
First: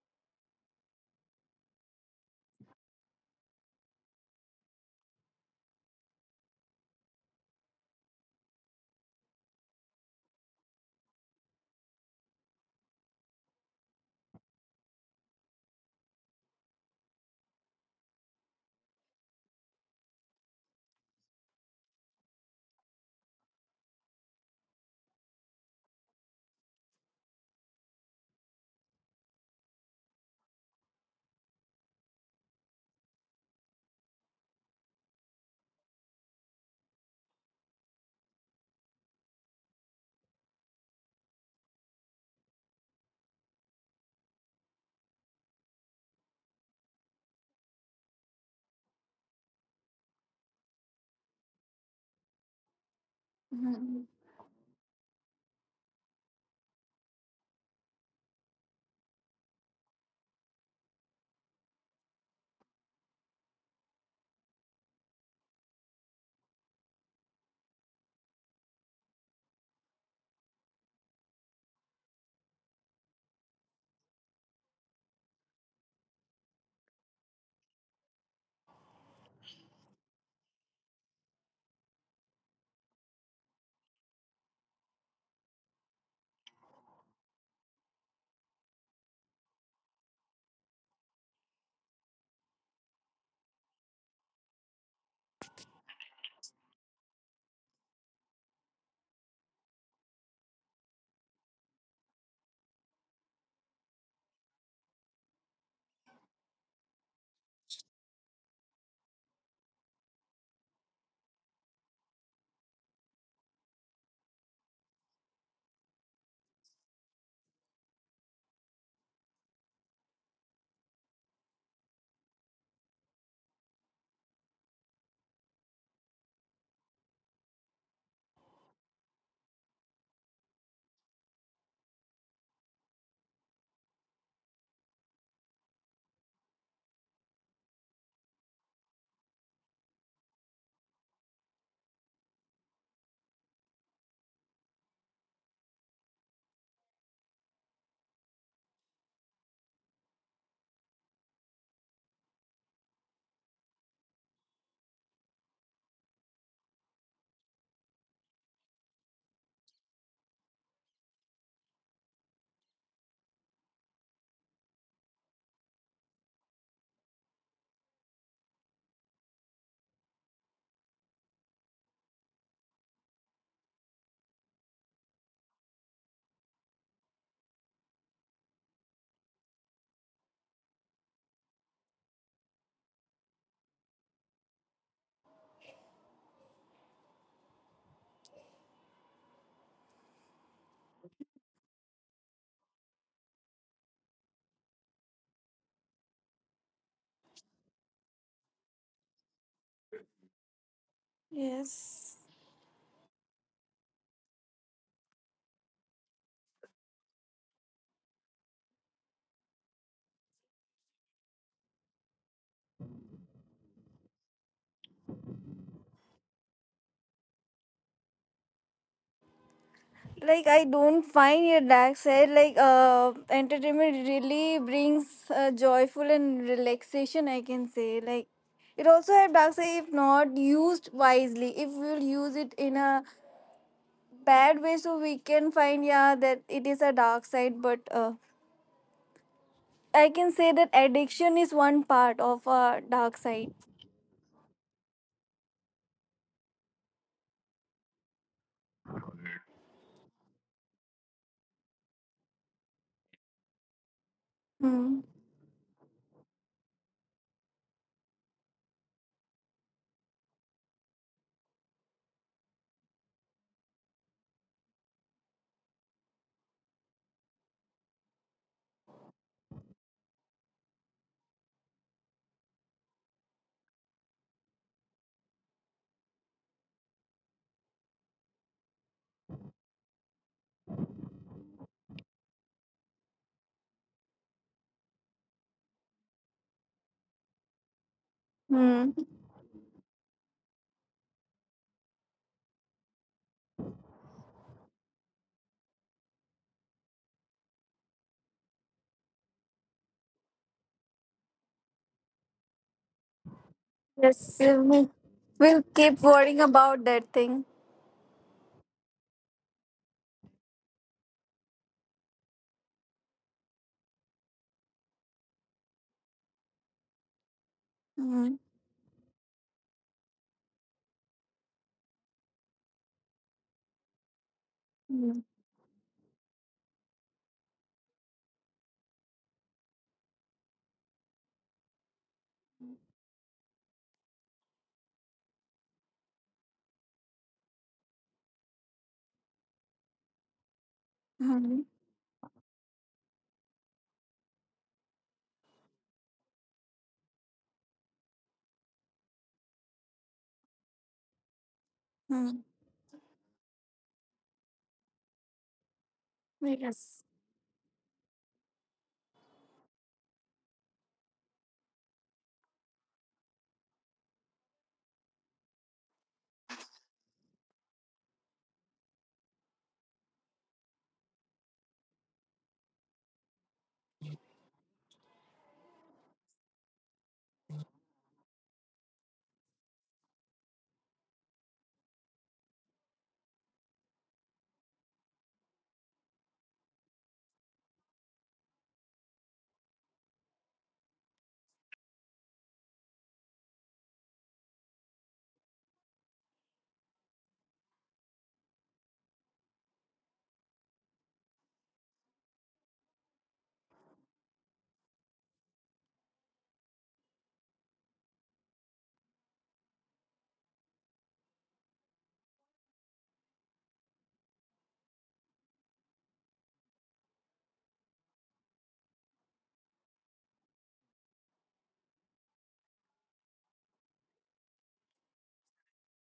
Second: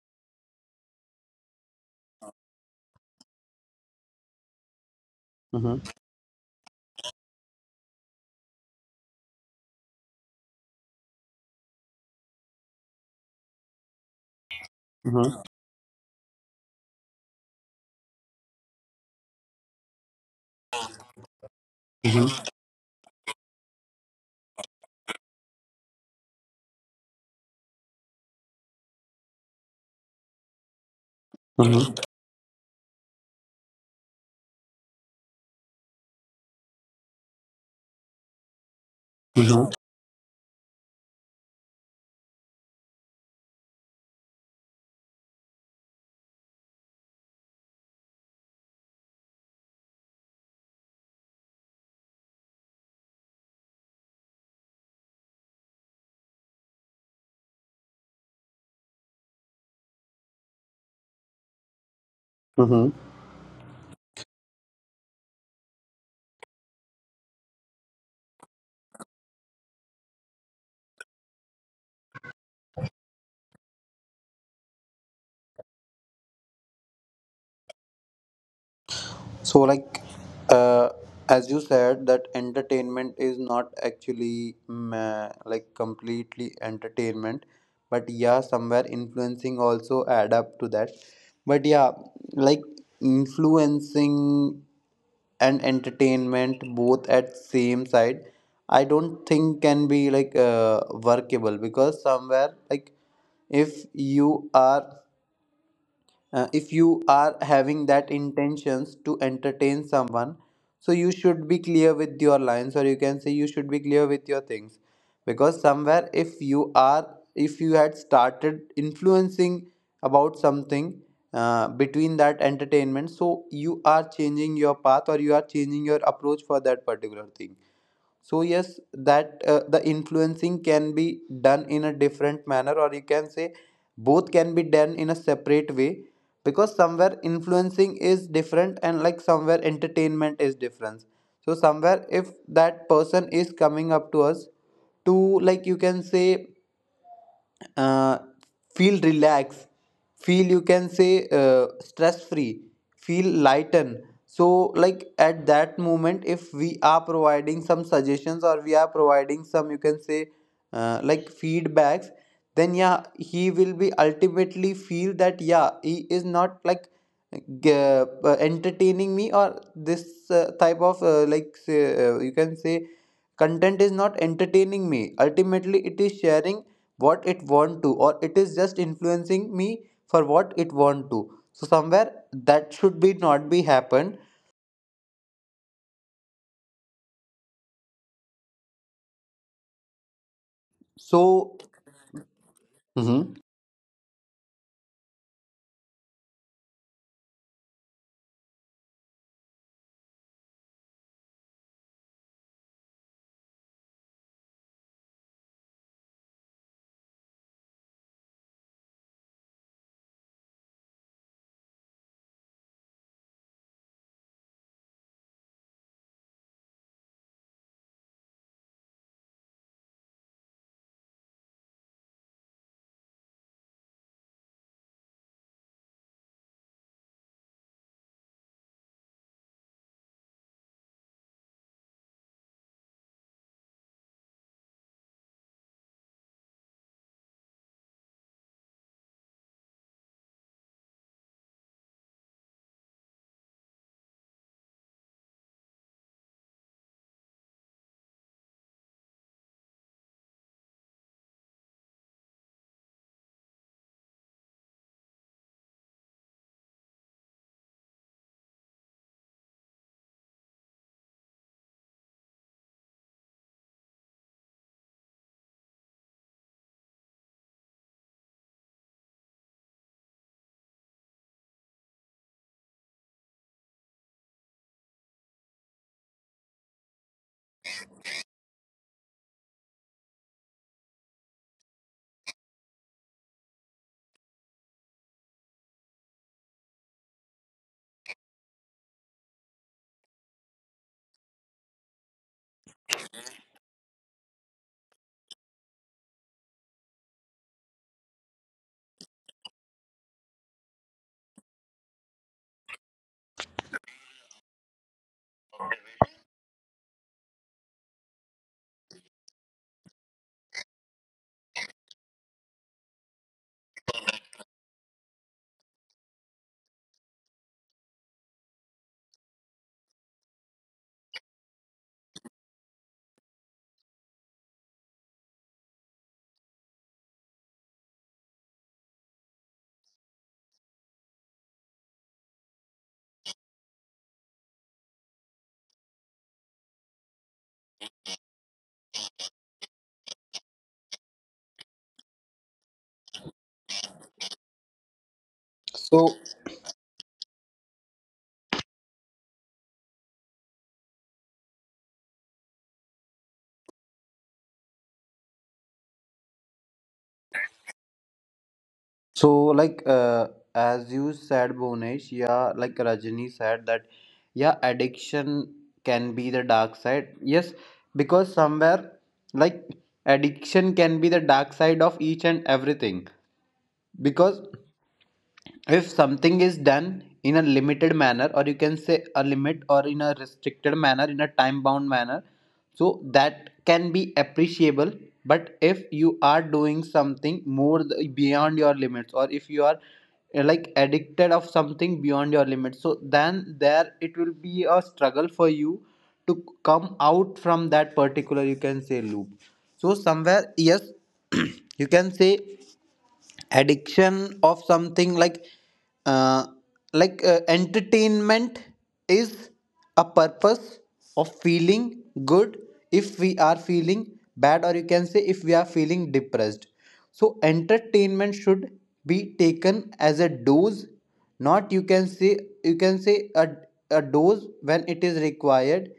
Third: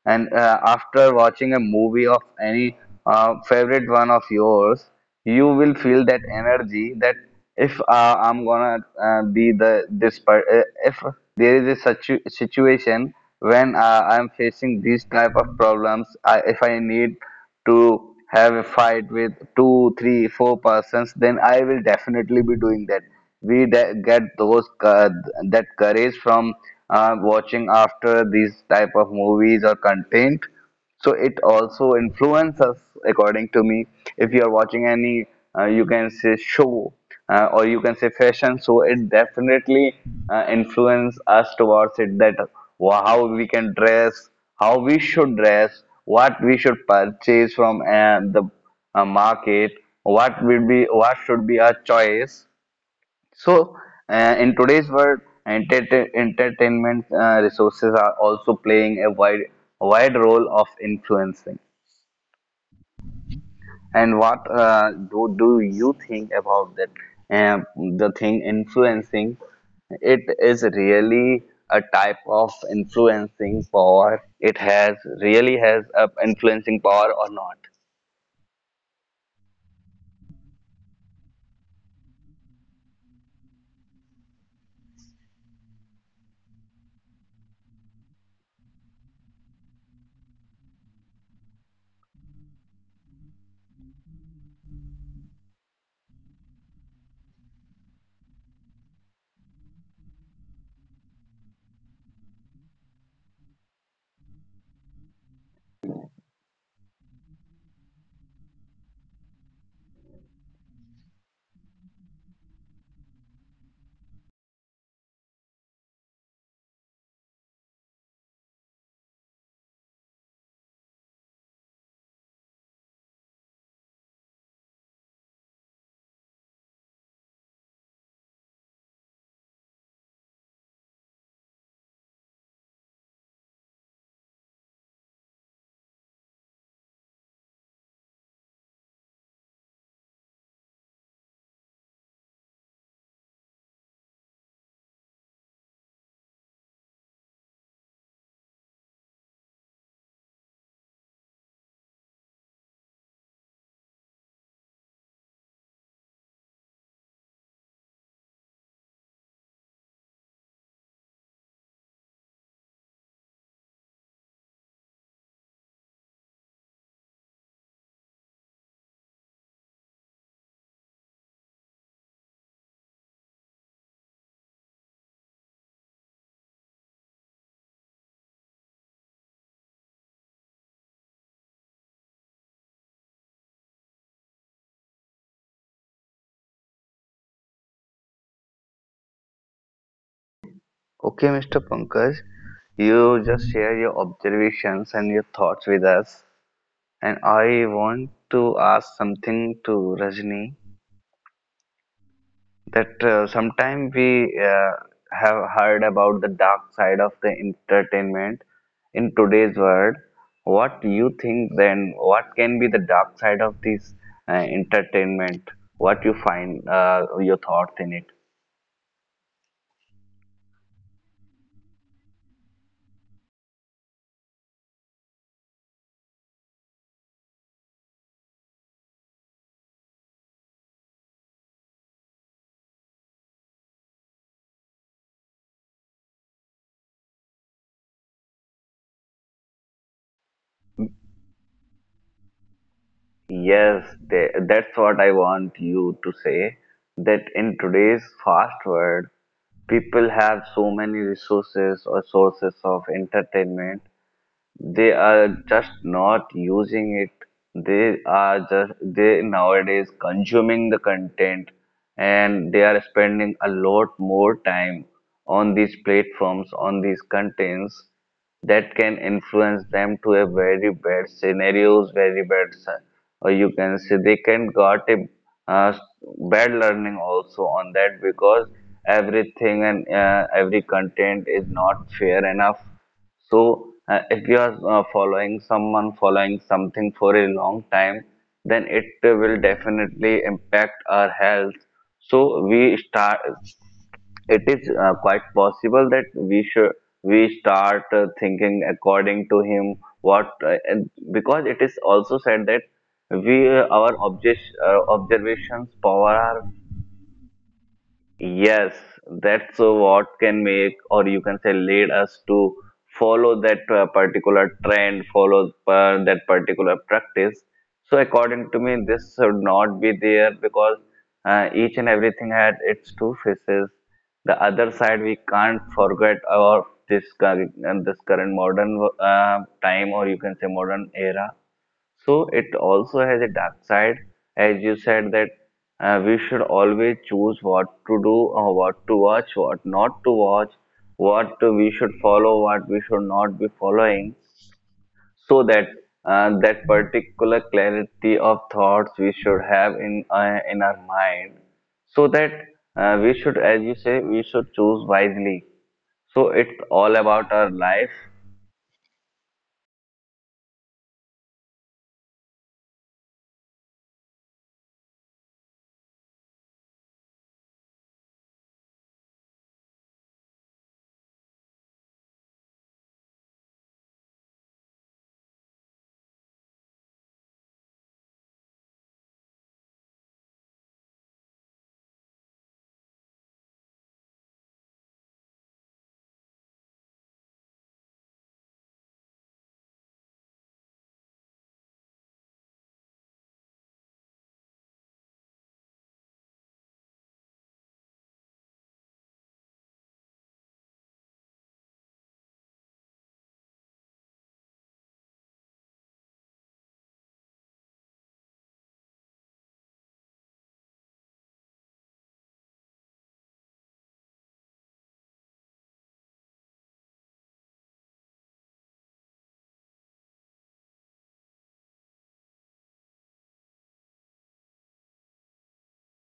and after watching a movie of any favorite one of yours, you will
Mm-hmm.
feel that energy that if I'm gonna be the this part, if there is a situation when I'm facing these type
Mm-hmm.
of problems, if I need to have a fight with two, three, four persons, then I will definitely
Mm-hmm.
be doing that. Get those that courage from watching after these type of movies or content, so it also influences, according to me. If you are watching any, you can say, show or you can say fashion, so it
Mm-hmm.
definitely influence us towards it. That how we can dress, how we should dress, what we should purchase from the market, what will be, what should be our choice. So,
Mm.
in today's world, entertainment resources are also playing a wide role of influencing.
Mm-hmm.
And what do you think about that? Um, the thing influencing, it is really a type of influencing power. It has really has a influencing power or not.
So, like, uh, as you said, that entertainment is not actually like completely entertainment, but yeah, somewhere influencing also add up to that. But yeah, like, influencing and entertainment both at same side, I don't think can be like workable, because somewhere, like, if you are if you are having that intentions to entertain someone, so you should be clear with your lines, or you can say you should be clear with your things, because somewhere, if you are if you had started influencing about something between that entertainment, so you are changing your path, or you are changing your approach for that particular thing. So yes, that the influencing can be done in a different manner, or you can say both can be done in a separate way, because somewhere influencing is different, and like somewhere entertainment is different. So somewhere, if that person is coming up to us to, like, you can say, uh, feel relaxed, feel, you can say, stress free, feel lighten. So, like, at that moment, if we are providing some suggestions, or we are providing some, you can say, feedbacks, then yeah, he will be ultimately feel that yeah, he is not like g- uh, entertaining me, or this type of, you can say, content is not entertaining me. Ultimately, it is sharing what it want to, or it is just influencing me for what it want to. So somewhere that should be not be happen,
Okay, Mr.
so.
Pankaj, you
Mhm.
just share your observations and your thoughts with us. And I want to ask something to Rajni,
Yes.
that sometime we have heard about the dark side of the entertainment in today's world. What do you think then? What can be the dark side of this uh, entertainment? What you find your thoughts in it?
Like I don't find your dark side. Like entertainment really brings joyful and relaxation, I can say. Like it also have dark side if not used wisely. If we'll use it in a bad way, so we can find, yeah, that it is a dark side. But I can say that addiction is one part of a dark side.
Yes, they, that's what I want you to say. That in today's fast world, people have so many resources or sources of entertainment, they
Hmm.
are just not using it. They are just, they nowadays consuming the content, and they are spending a lot more time on these platforms, on these contents, that can influence them to a very bad scenarios, very bad, se-, or you can say they can got a uh, bad learning also on that, because everything and every content is not fair enough. So, if you are following someone, following something for a long time, then it
Hmm.
will definitely impact our health. So, we start, it is quite possible that we should we start thinking according to him what and because it is also said that we our
Yes, we will
observations
keep
power
worrying
are.
about that thing.
Yes, that's what can make, or you can say, lead us to follow that particular trend, follow that particular practice. So,
Hmm.
according to me, this should not be there because each and everything had its two faces. The other side, we
Hmm.
can't forget our this current modern time, or you can say modern era. So it also has a dark side, as you said that we should always choose what to do or what to watch, what not to watch, what
Hmm.
we should follow, what we should not be following, so that
So,
that particular clarity of thoughts we should have in our mind, so
Hmm.
that we should, as you say, we should choose wisely. So it's all
Yes.
about our life.
so, like, as you said, Bonesh. Yeah, like Rajani said that yeah, addiction can be the dark side, yes, because somewhere, like, addiction can be the dark side of each and everything, because if something is done in a limited manner, or you can say a limit, or in a restricted manner, in a time bound manner, so that can be appreciable. But if you are doing something more beyond your limits, or if you are like addicted of something beyond your limits, so then there it will be a struggle for you to come out from that particular, you can say, loop. So somewhere, yes, *clears throat* you can say addiction of something, like, uh, entertainment is a purpose of feeling good. If we are feeling bad, or you can say if we are feeling depressed, so entertainment should be taken as a dose, not, you can say, you can say a dose when it is required,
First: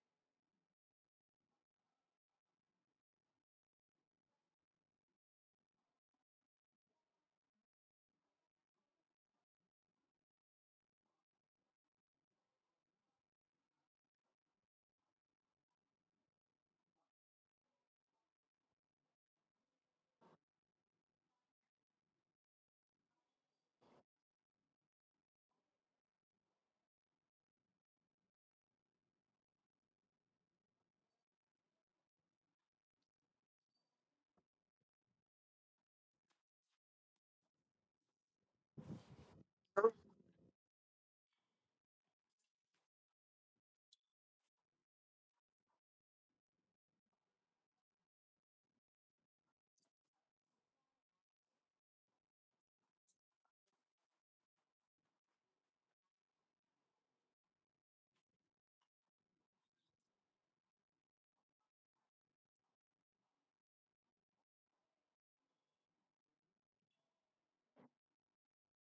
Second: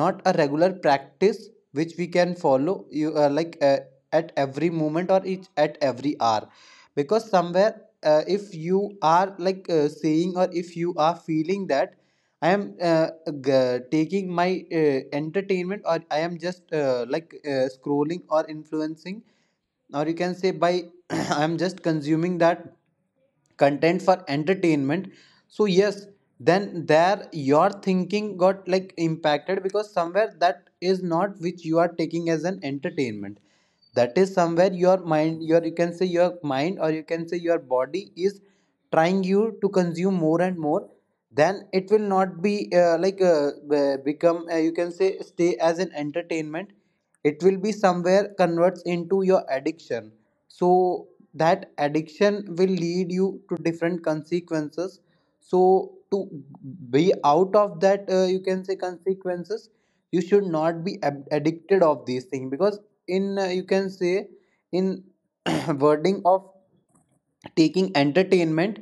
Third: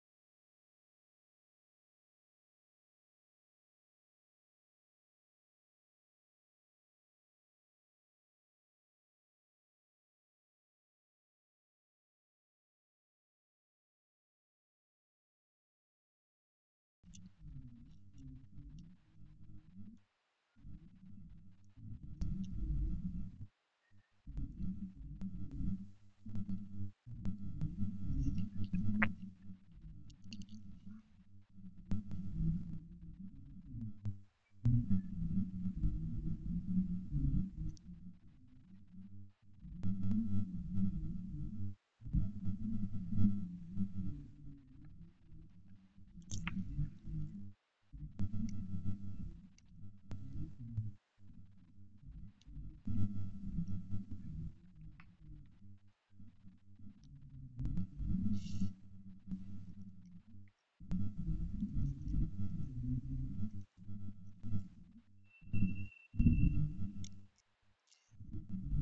not a regular practice which we can follow, you like at every moment, or each at every hour. Because somewhere, if you are like, saying, or if you are feeling that I am uh, taking my entertainment, or I am just, scrolling or influencing, or you can say by *clears throat* I am just consuming that content for entertainment. So yes, then there your thinking got like impacted, because somewhere that is not which you are taking as an entertainment, that is somewhere your mind, your, you can say, your mind, or you can say your body is trying you to consume more and more. Then it will not be like be- become you can say stay as an entertainment, it will be somewhere converts into your addiction. So that addiction will lead you to different consequences. So to be out of that, you can say, consequences, you should not be addicted of these things. Because in, you can say, in *clears throat* wording of taking entertainment,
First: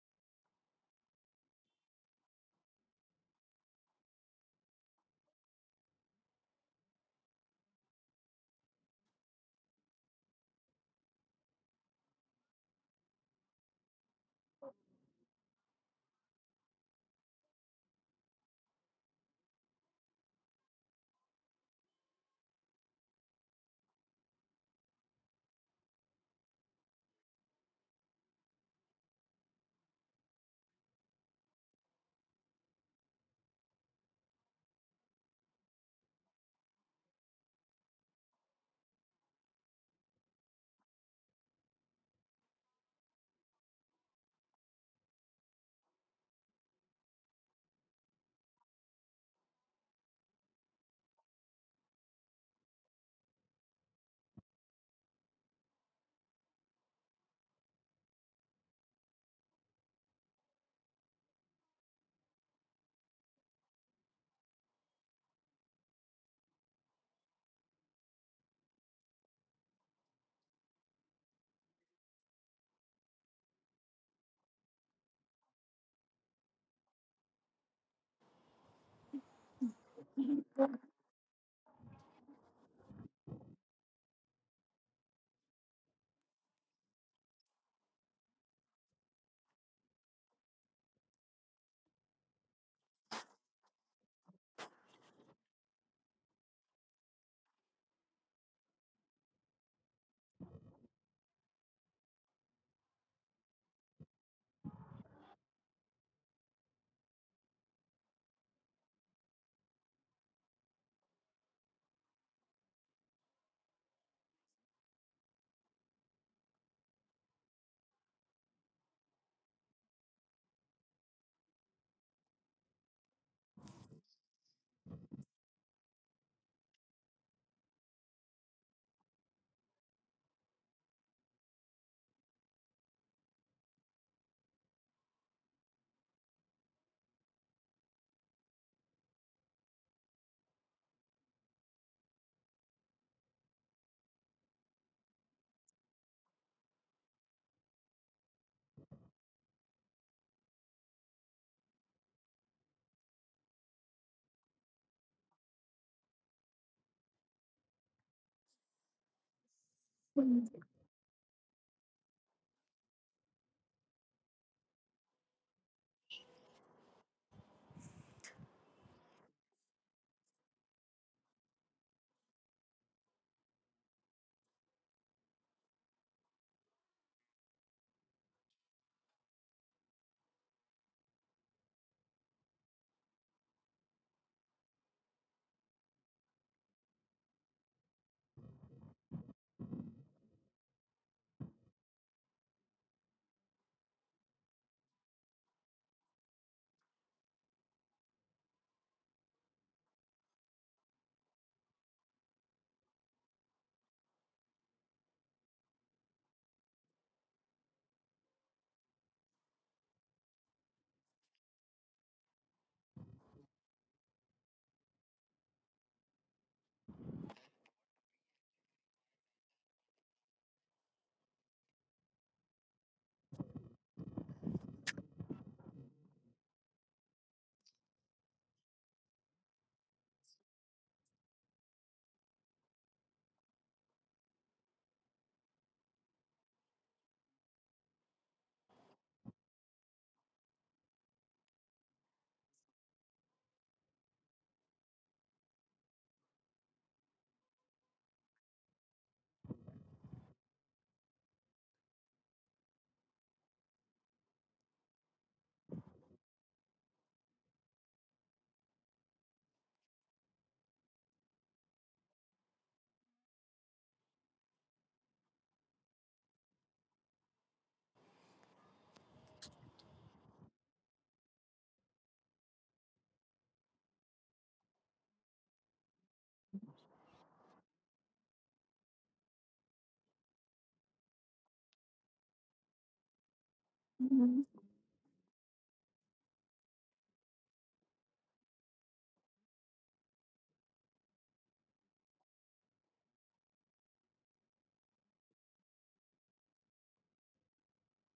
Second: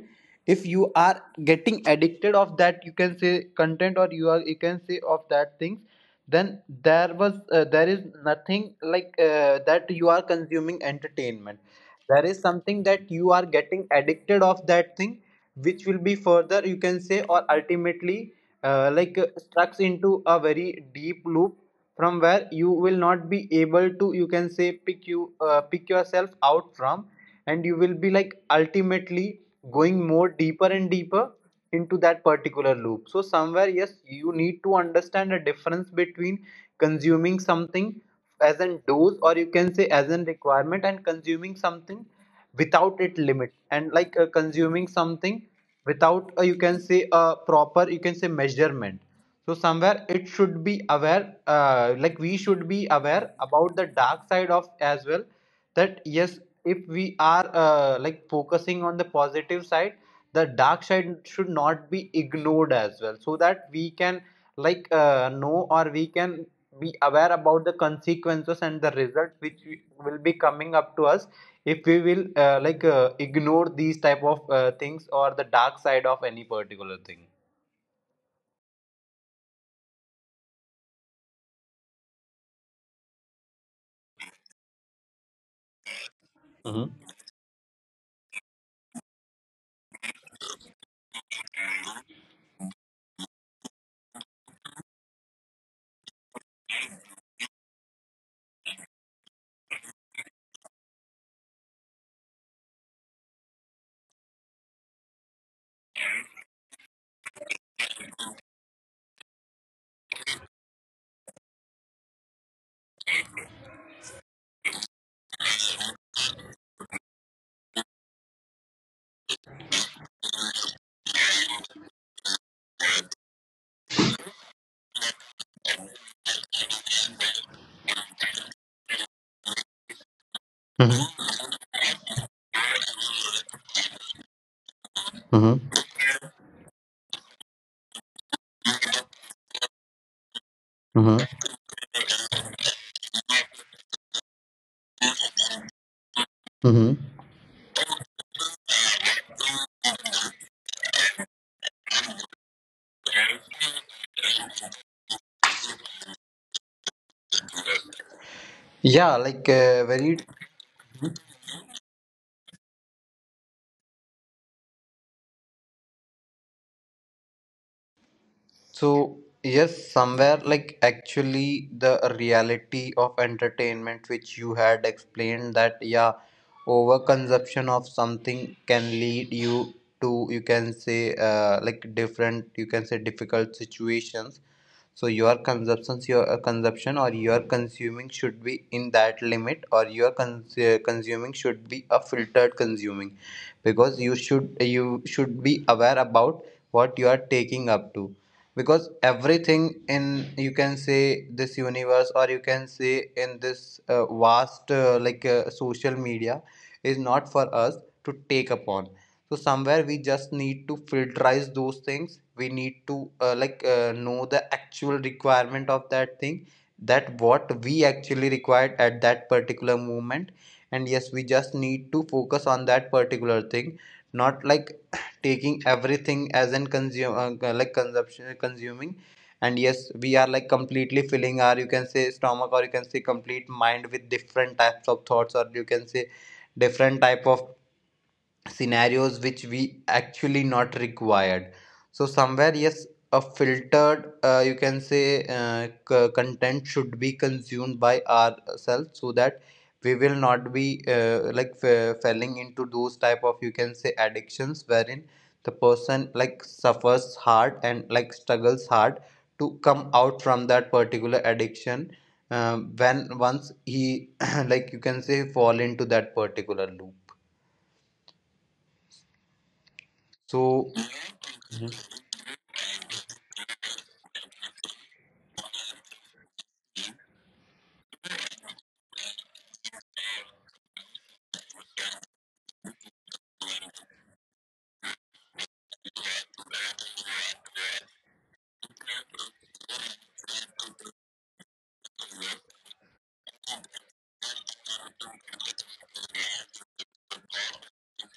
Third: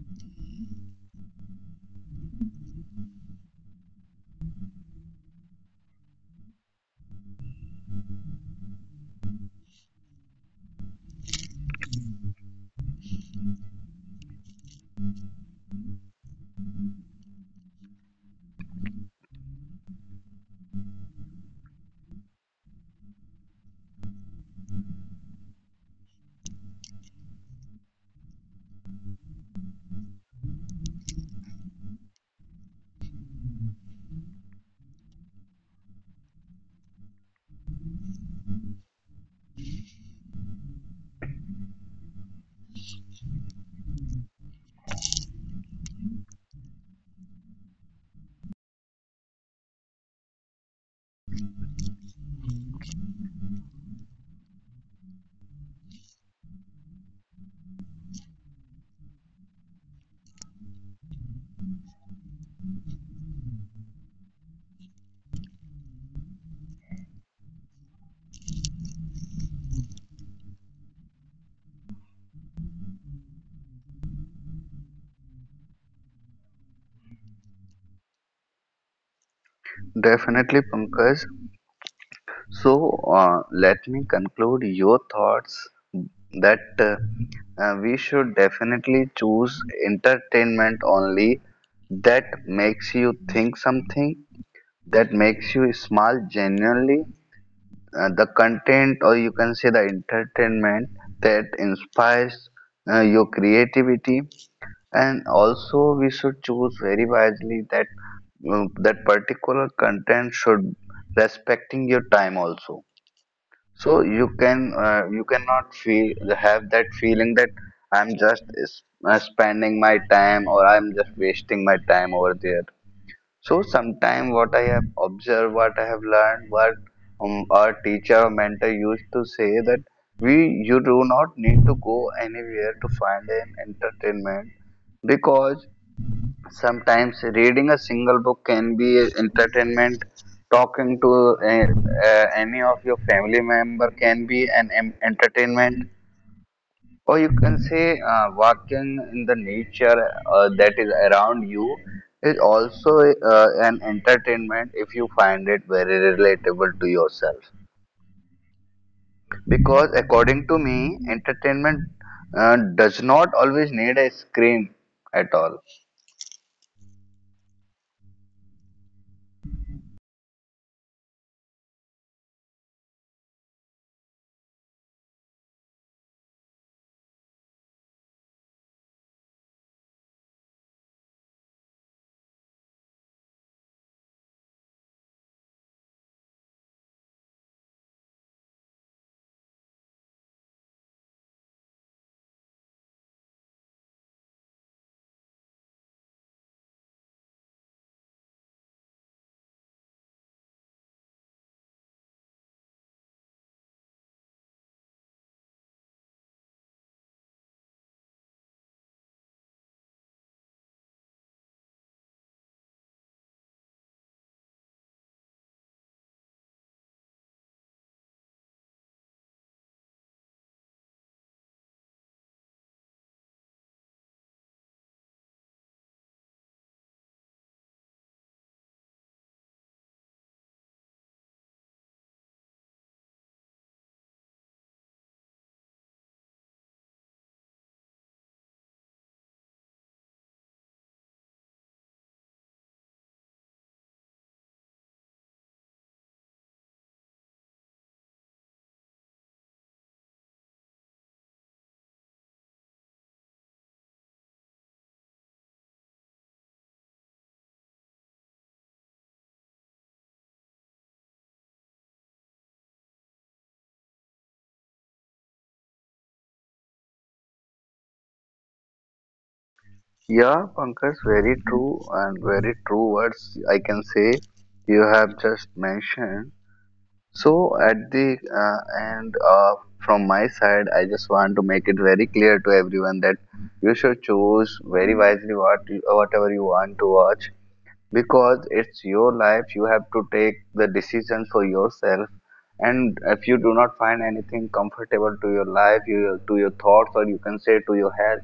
if you are getting addicted of that, you can say, content, or you are, you can say, of that things, then there is nothing like, that you are consuming entertainment, there is something that you are getting addicted of that thing, which will be further, you can say, or ultimately, stuck into a very deep loop, from where you will not be able to, you can say, pick yourself out from. And you will be, like, ultimately going more deeper and deeper into that particular loop. So somewhere, yes, you need to understand the difference between consuming something as an dose, or you can say as an requirement, and consuming something without it limit, and like, consuming something without, you can say a proper, you can say, measurement. So somewhere, it should be aware, we should be aware about the dark side of as well, that yes, if we are, focusing on the positive side, the dark side should not be ignored as well, so that we can, know, or we can be aware about the consequences and the results which will be coming up to us, if we will, ignore these type of things, or the dark side of any particular thing.
Definitely, Pankaj. So, let me conclude your thoughts that
Mm-hmm.
we should definitely choose entertainment only that makes you think something, that makes you smile genuinely. The content, or you can say the entertainment that inspires your creativity, and also we should choose very wisely that that particular content should respecting your time also, so you can you cannot feel have that feeling that I'm just spending my time or I'm just wasting my time over there. So sometime what I have observed, what I have learned, what our teacher or mentor used to say that we you do not need to go anywhere to find an entertainment because
Mm-hmm.
sometimes reading a single book can be entertainment. Talking to
Mm-hmm.
any of your family member can be an entertainment.
Mm-hmm.
Or you can say walking in the nature that is around you is also an entertainment if you find it very relatable to yourself.
Yeah, like,
Because
very.
according to me, entertainment does not always need a screen at all.
So, yes, somewhere, like, actually the reality of entertainment which you had explained, that yeah, overconsumption of something can lead you to, you can say, different, you can say, difficult situations. So your consumption or your consuming should be in that limit, or your consuming should be a filtered consuming, because you should be aware about what you are taking up to, because everything in, you can say, this universe, or you can say in this vast, social media, is not for us to take upon. So somewhere we just need to filterize those things. We need to know the actual requirement of that thing, that what we actually required at that particular moment, and yes, we just need to focus on that particular thing, not like *clears throat* taking everything as in consume like consumption consuming. And yes, we are like completely filling our, you can say, stomach, or you can say complete mind, with different types of thoughts, or you can say different type of scenarios, which we actually not required. So somewhere, yes, a filtered you can say content should be consumed by ourselves, so that we will not be falling into those type of, you can say, addictions, wherein the person like suffers hard and like struggles hard to come out from that particular addiction when once he *clears throat* like, you can say, fall into that particular loop.
Yeah,
So
Pankaj, very true and very true words I can say you have just mentioned. So, at the end, from my side, I just want to make it very clear to everyone that you should
Hmm.
choose very wisely what you, whatever you want to watch, because it's your life, you have to take the decision for yourself. And if you do not find anything comfortable to your life you, to your thoughts, or you can say to your health,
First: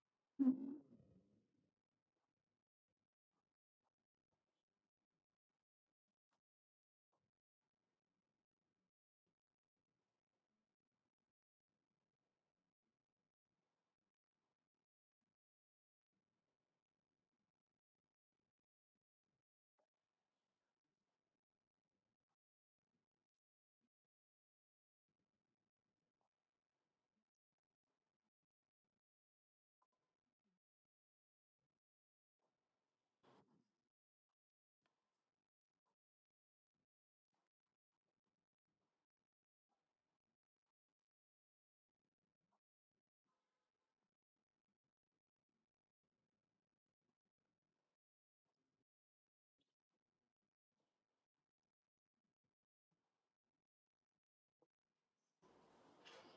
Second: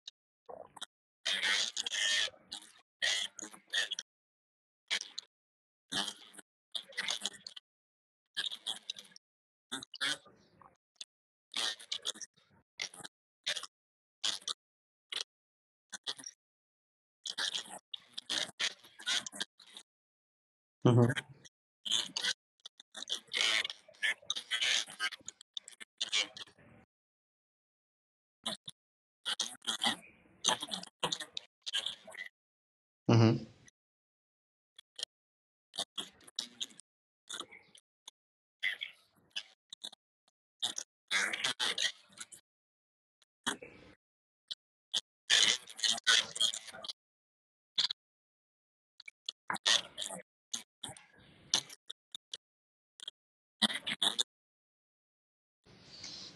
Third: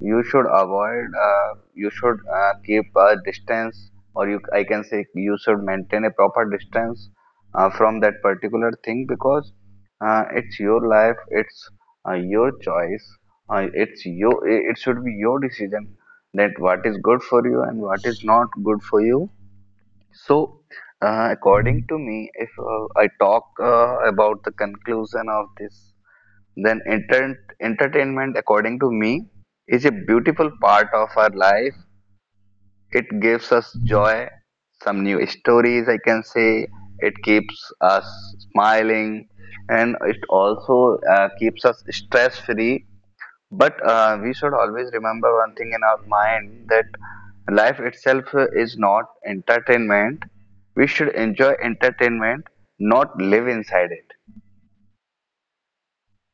you should
Hmm.
avoid you should keep a distance, or you I can say you should maintain a proper distance from that particular thing, because it's your life, it's your choice, it's your it should be your decision that what is good for you and what is not good for you. So,
Mhm.
according to me, if I talk about the conclusion of this, then entertainment, according to me, is a beautiful part of our life. It
Mm-hmm.
gives us joy, some new stories, I can say. It keeps us smiling, and it also keeps us stress free, but we should always remember one thing in our mind that life itself is not entertainment. We should enjoy entertainment, not live inside it.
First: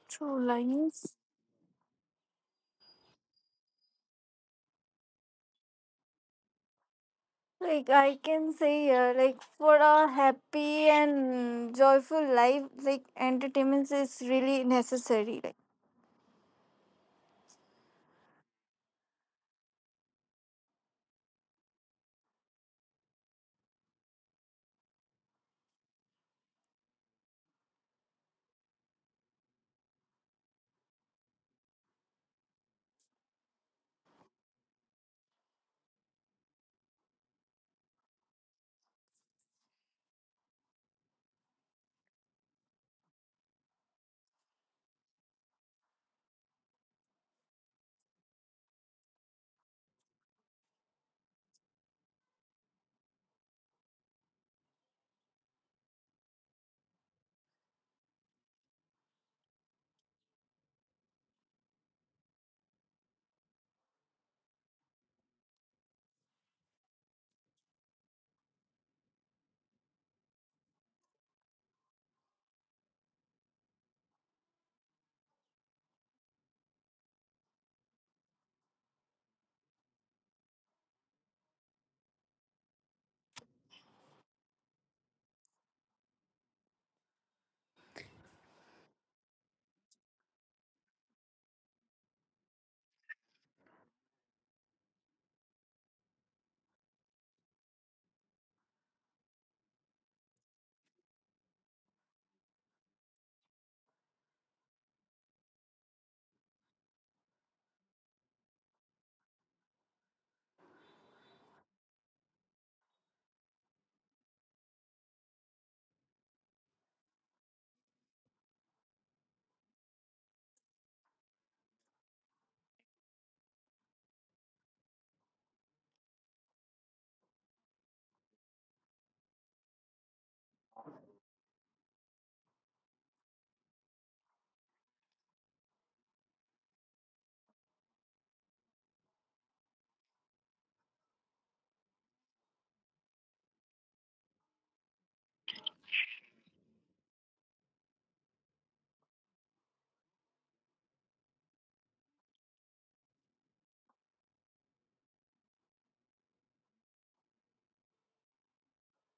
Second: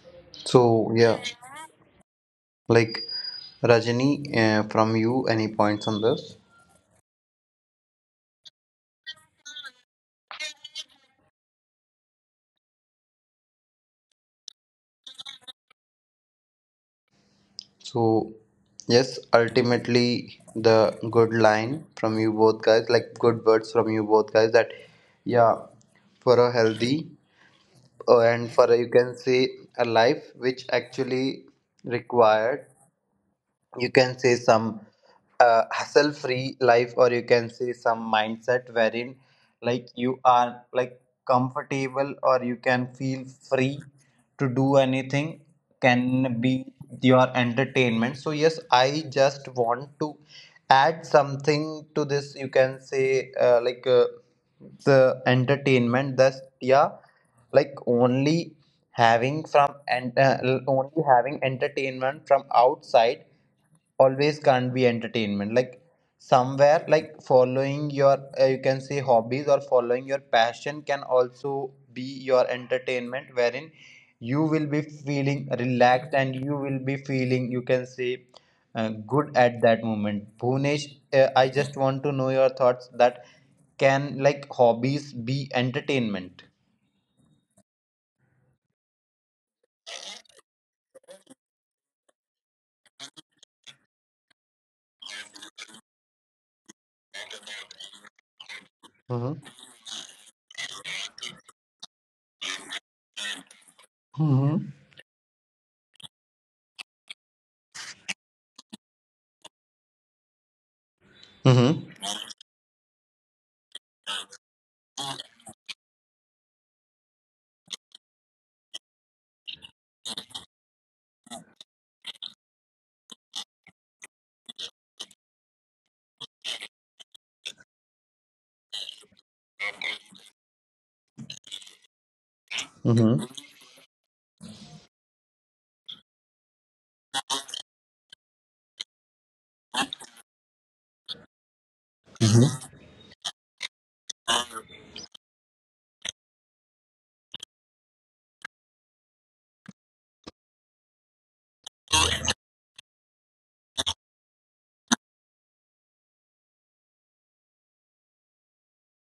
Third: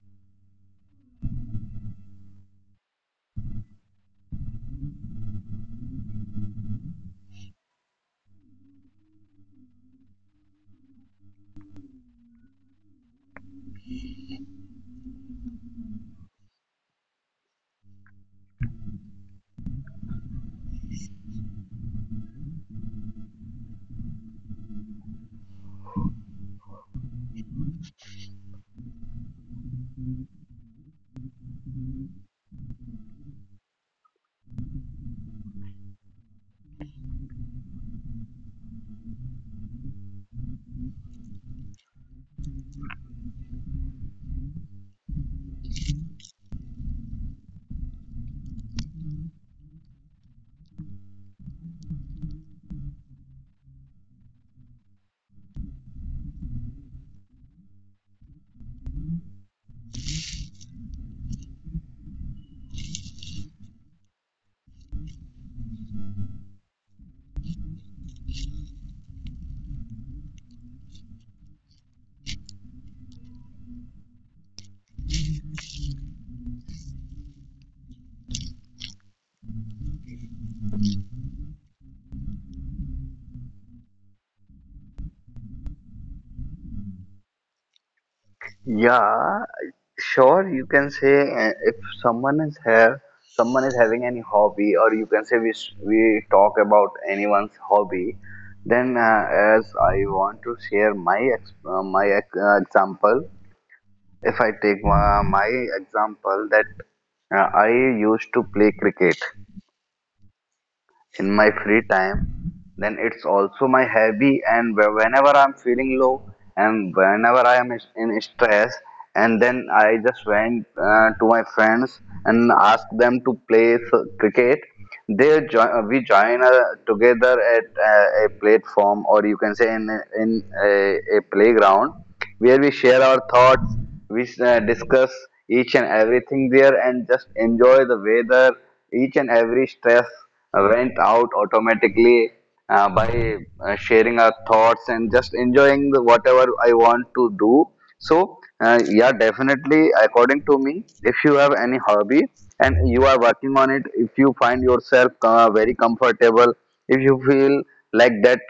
True
So
lines.
yeah, like Rajani, from you, any points on this?
Like I can say here, like for a happy and joyful life, like entertainment is really necessary. Like
So yes, ultimately the good line from you both guys, like good words from you both guys, that yeah, for a healthy and for a, you can say, a life which actually required, you can say, some hassle free life, or you can say some mindset wherein like you are like comfortable, or you can feel free to do anything, can be your entertainment. So yes, I just want to add something to this, you can say the entertainment that's yeah, like only having from and uh, having entertainment from outside always can't be entertainment. Like somewhere, like following your you can say hobbies, or following your passion, can also be your entertainment, wherein you will be feeling relaxed and you will be feeling, you can say, uh, good at that moment. Bhunesh, I just want to know your thoughts that can like hobbies be entertainment.
Yeah, sure, you can say if someone is here, someone is having any hobby, or you can say we, we talk about anyone's hobby, then
Mm-hmm.
as I want to share my, my example. If I
Mm-hmm.
take my example that I used to play cricket in my free
Mm-hmm.
time, then it's also my hobby. And whenever I'm feeling low and whenever I am in stress, and then I just went to my friends and asked them to play cricket. They we join together at a platform, or you can say in a playground where we share our
Mm-hmm.
thoughts, we discuss each and everything there, and just enjoy the weather. Each and every stress went out automatically by sharing our thoughts and just enjoying the, whatever I want to do. So, yeah, definitely, according to me, if you have any hobby and you are working on it, if you find yourself very comfortable, if you feel like that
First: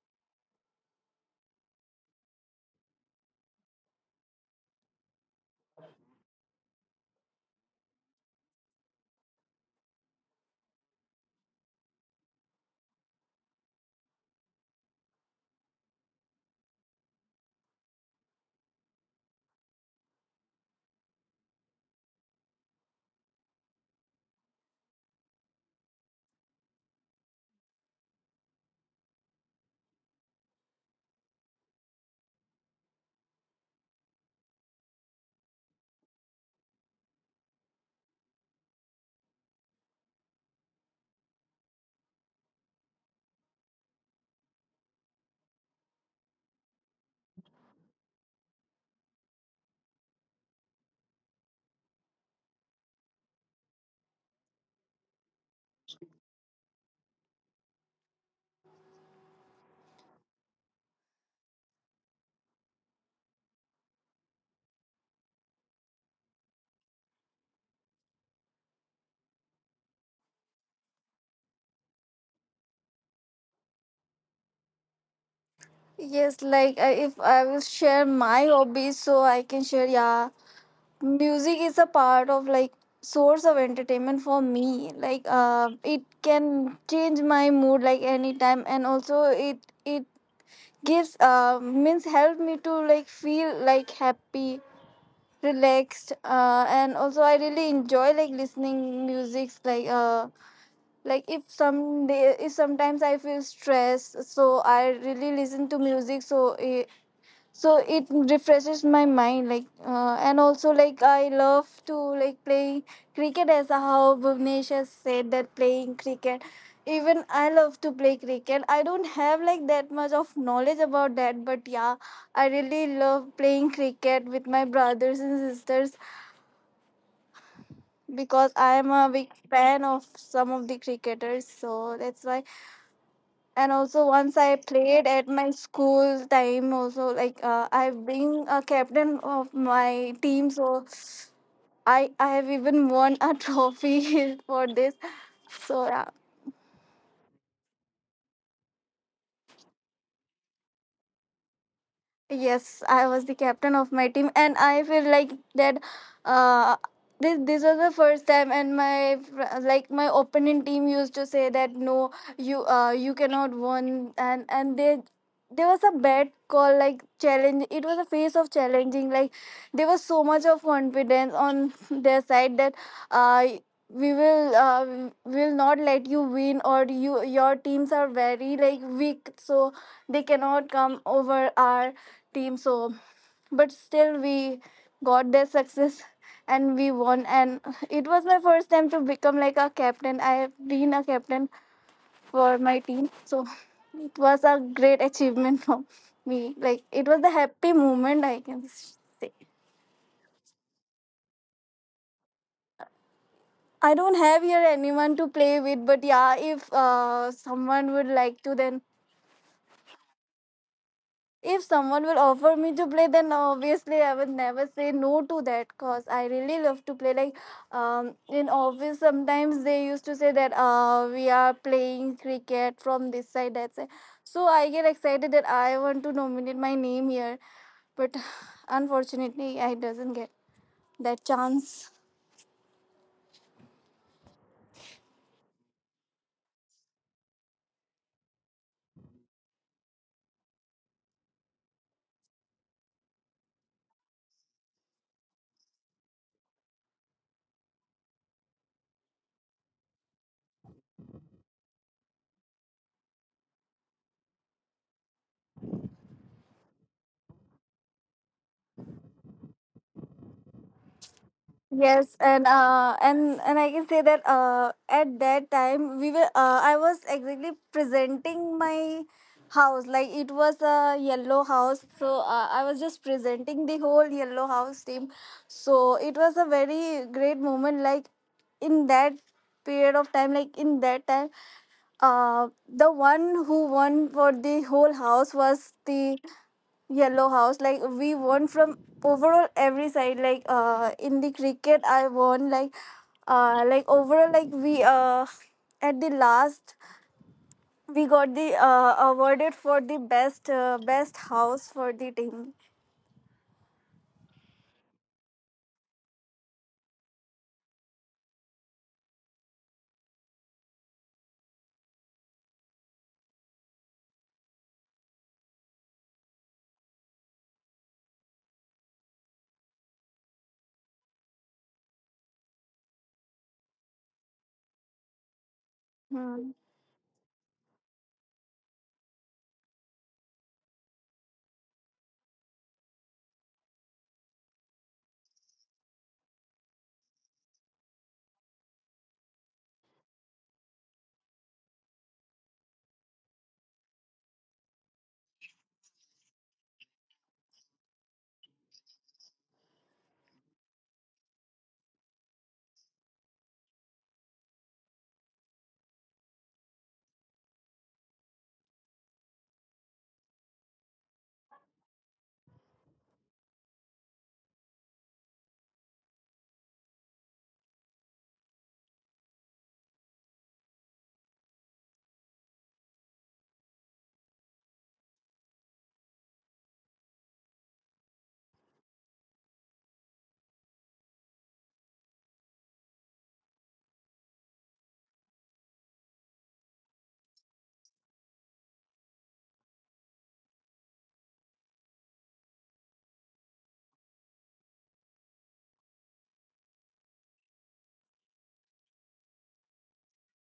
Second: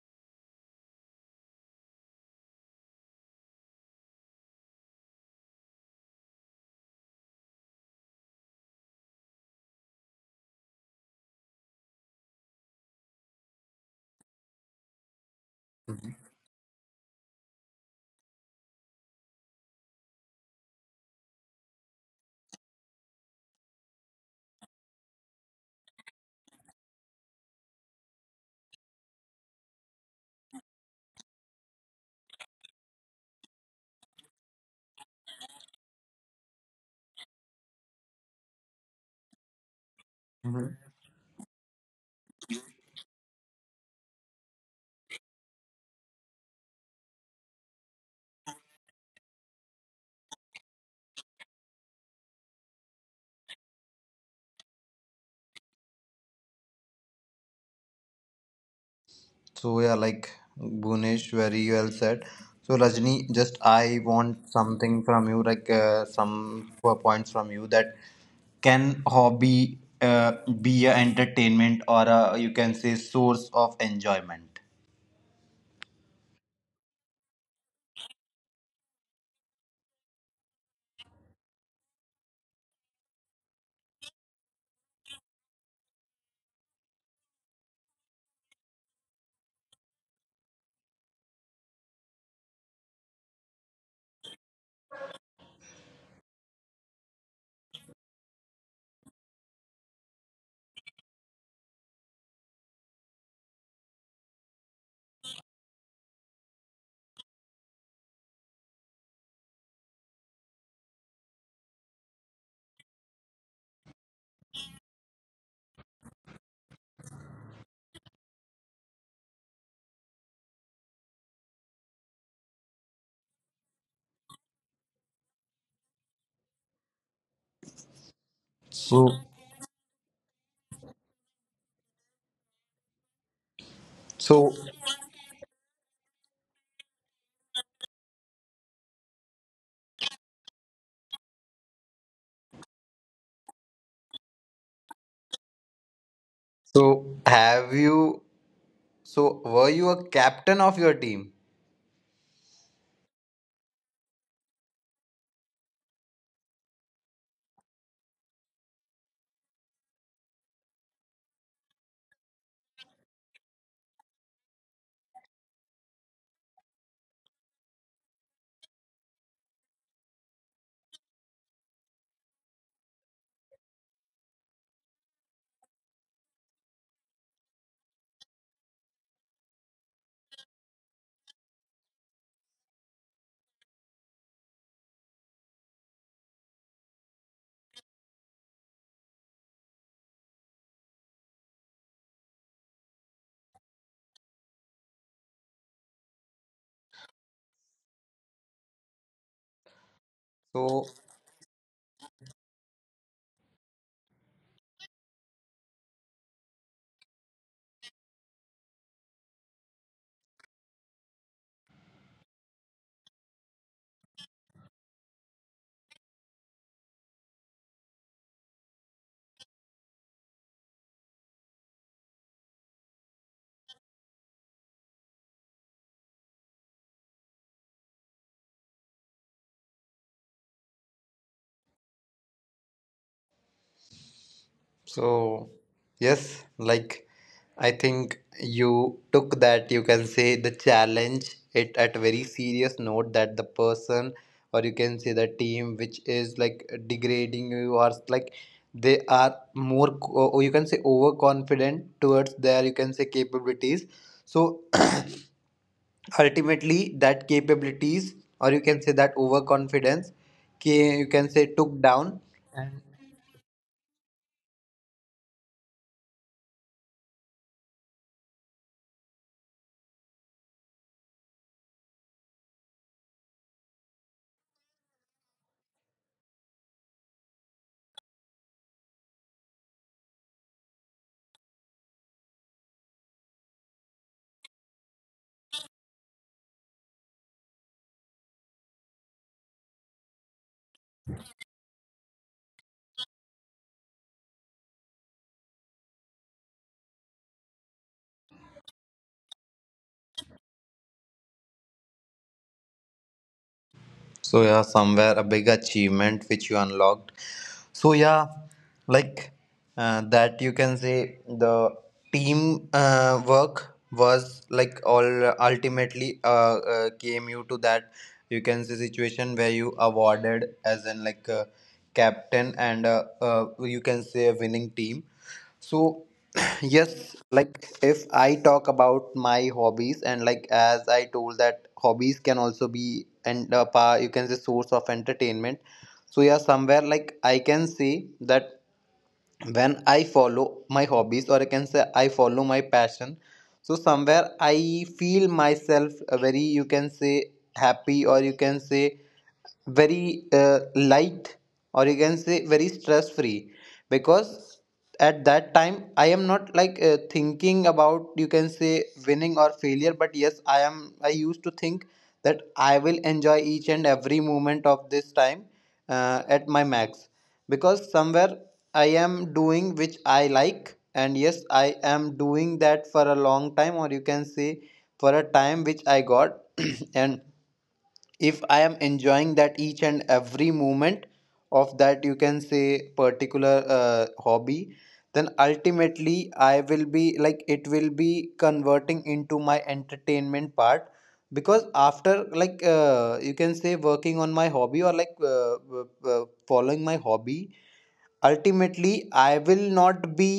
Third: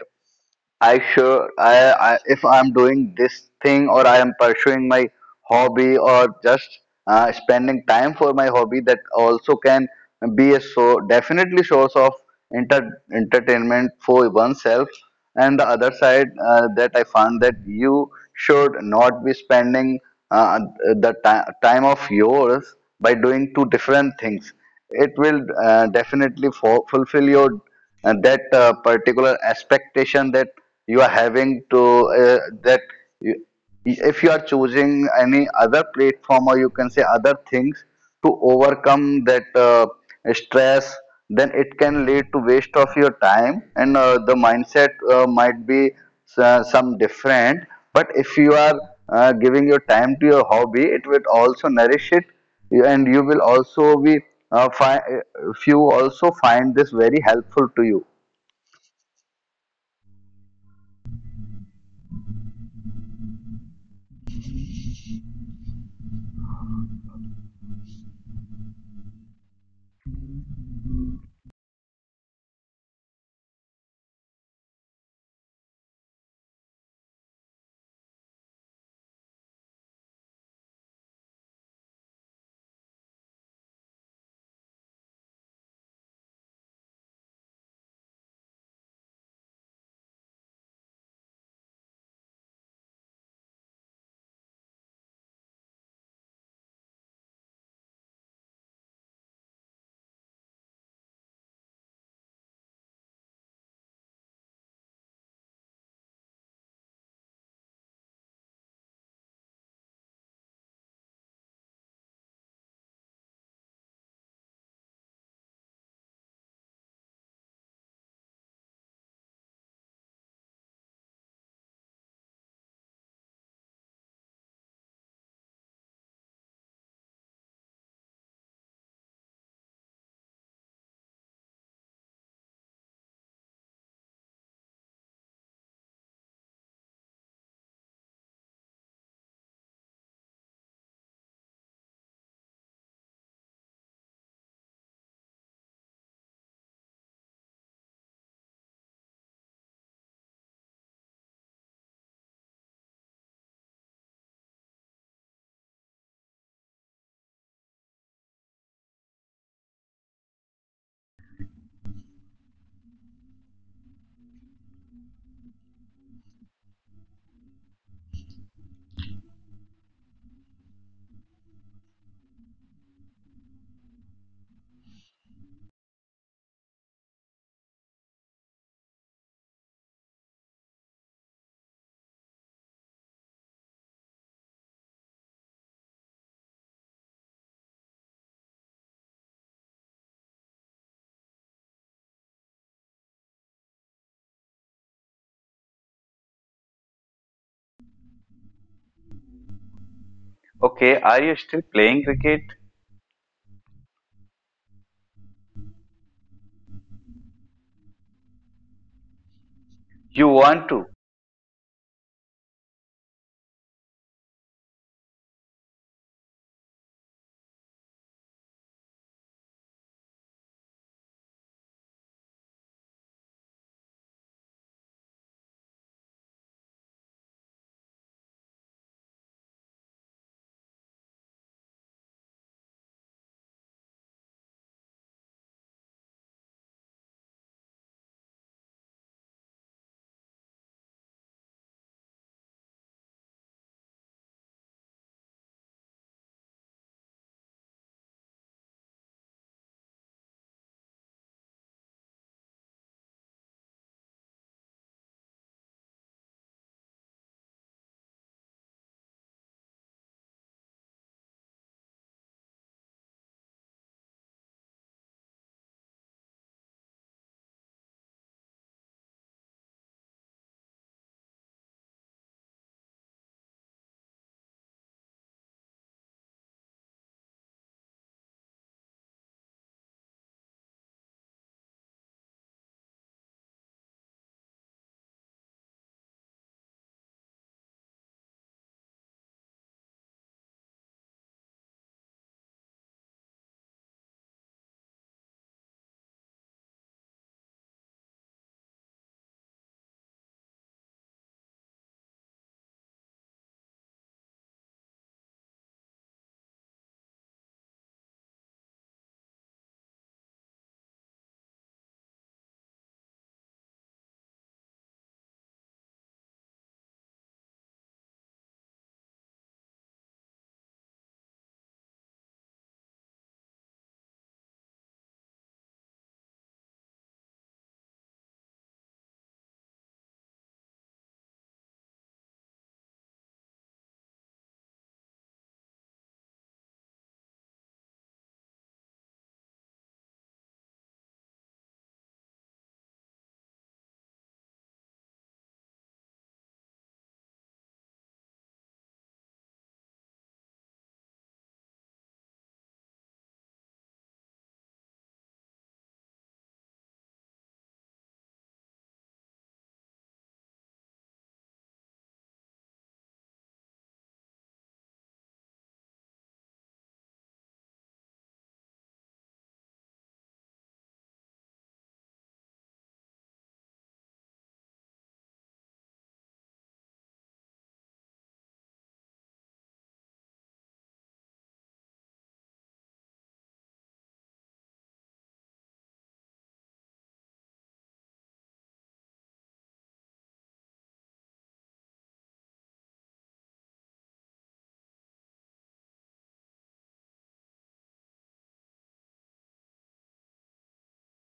I if I'm doing this thing or I am pursuing my hobby, or just spending time for my hobby, that also can be a so definitely source of inter, entertainment for oneself. And the other side that I found, that you should not be spending uh, the time of yours by doing two different things. It will definitely fulfill your, and that particular expectation that you are having to that if you are choosing any other platform or you can say other things to overcome that stress,
Mm-hmm.
then it can lead to waste of your time, and the mindset might be some different. But if you are giving your time to your hobby, it will also nourish it, and you will also be uh, fi- uh, also find this very helpful to you.
So yeah, like Bhunesh, very well said. So Rajni, just I want something from you, like points from you that can hobby be a entertainment, or a, you can say, source of enjoyment.
yes, like if I will share my hobbies, so I can share. Yeah, music is a part of, like, source of entertainment for me, like, it can change my mood, like, anytime, and also it gives, means, help me to like feel like happy, relaxed, and also I really enjoy like listening music. Like like, if someday, if sometimes I feel stressed, so I really listen to music, so it refreshes my mind. Like, and also like I love to like play cricket, as how Bhuvnesh has said that playing cricket, even I love to play cricket. I don't have like that much of knowledge about that, but yeah, I really love playing cricket with my brothers and sisters because I am a
So
big fan of some of the cricketers, so that's why. And also once I
so
played at my school time also, like, I've been a captain of my team, so I have even won a *laughs* trophy for this. So yeah.
have you, were you a captain of your team?
Yes, I was the captain of my team, and I feel like that. Uh, this was the first time, and like my opponent team used to say that, no, you you cannot win, and they there was a bad call like challenge. It was a phase of challenging. Like there was so much of confidence on *laughs* their side that uh we will not let you win, or your teams are very like weak, so they cannot come over our team. So but still we got their success and we won. And it was my first time to become like a captain. I have been a captain for my team, so it was a great achievement for me. Like, it was the happy moment, I can say.
Okay, are you still
So
playing cricket?
I don't have here anyone to play with, but yeah, if someone would like to, then...
You want to?
If someone will offer me to play, then obviously I would never say no to that because I really love to play. Like, in office, sometimes they used to say that, we are playing cricket from this side, that side. So I get excited that I want to nominate my name here, but *sighs* unfortunately, I doesn't get that chance.
So, yes, like I think you took that, you can say, the challenge it at very serious note, that the person, or you can say the team, which is like degrading you, or like they are more co- or you can say overconfident towards their, you can say, capabilities. So *clears throat* ultimately that capabilities, or you can say that overconfidence, you can say took
Yes,
down.
and I can say that, at that time we were I was exactly presenting my house, like it was a yellow house, so I was just presenting the whole yellow house team. So it was a very great moment. Like in that period of time, like in that time, the one who won for the whole house was the Yellow House. Like we won from overall every side. Like in the cricket I won, like, like overall, like we at the last, we got the awarded for the best house for the team.
So yeah, somewhere a big achievement which you unlocked. So yeah, like that you can say the team work was like all ultimately came you to that, you can say, situation where you awarded as in like a captain, and you can say a winning team. So,
Hmm.
*clears throat* yes, like if I talk about my hobbies, and like as I told that hobbies can also be and you can say source of entertainment. So yeah, somewhere like I can say that when I follow my hobbies, or I can say I follow my passion. So somewhere I feel myself very, you can say, happy, or you can say very light, or you can say very stress free, because at that time I am not like thinking about, you can say, winning or failure, but yes, I used to think that I will enjoy each and every moment of this time at my max, because somewhere I am doing which I like, and yes, I am doing that for a long time, or you can say for a time which I got. *clears throat* And if I am enjoying that each and every moment of that, you can say, particular hobby, then ultimately I will be like it will be converting into my entertainment part. Because after like you can say working on my hobby, or like following my hobby, ultimately I will not be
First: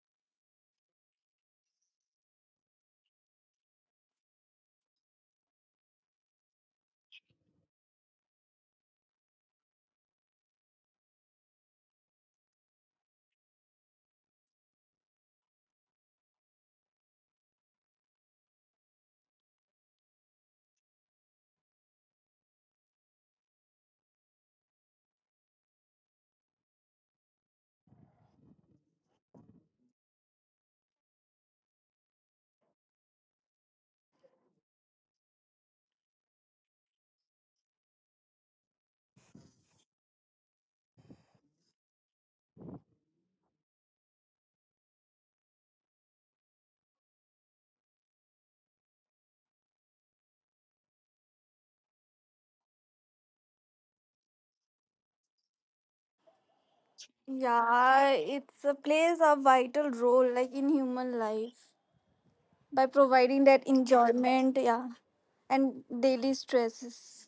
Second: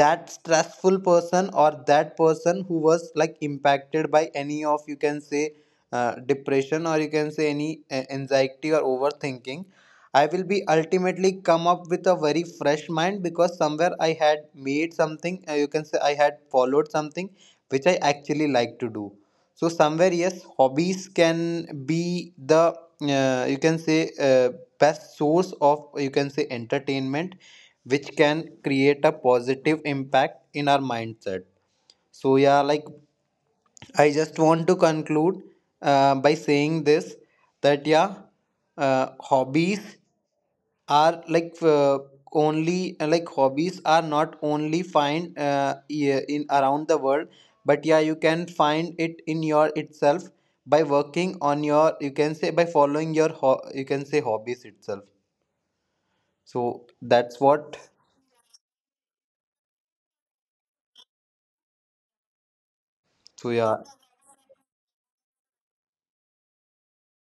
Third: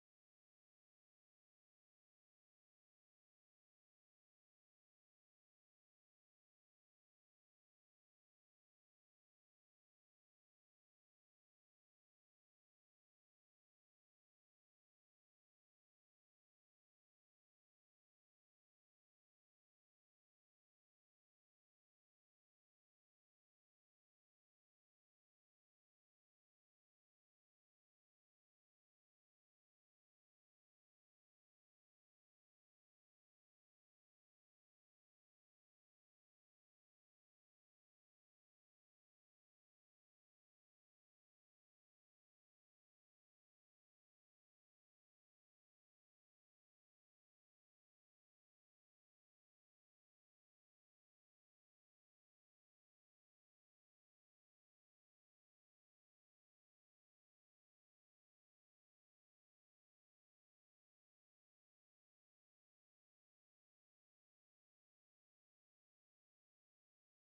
that stressful person, or that person who was like impacted by any of, you can say, depression, or you can say any anxiety or overthinking. I will be ultimately come up with a very fresh mind, because somewhere I had made something, you can say I had followed something which I actually like to do. So somewhere, yes, hobbies can be the you can say best source of, you can say, entertainment, which can create a positive impact in our mindset. So yeah, like I just want to conclude by saying this that yeah, hobbies are like only like hobbies are not only find yeah, in around the world, but yeah, you can find it in your itself, by working on your, you can say, by following your you can say hobbies itself. So that's what.
Yeah, it's a plays a vital role like in human life by providing
So
that
yeah,
enjoyment, yeah, and daily stresses.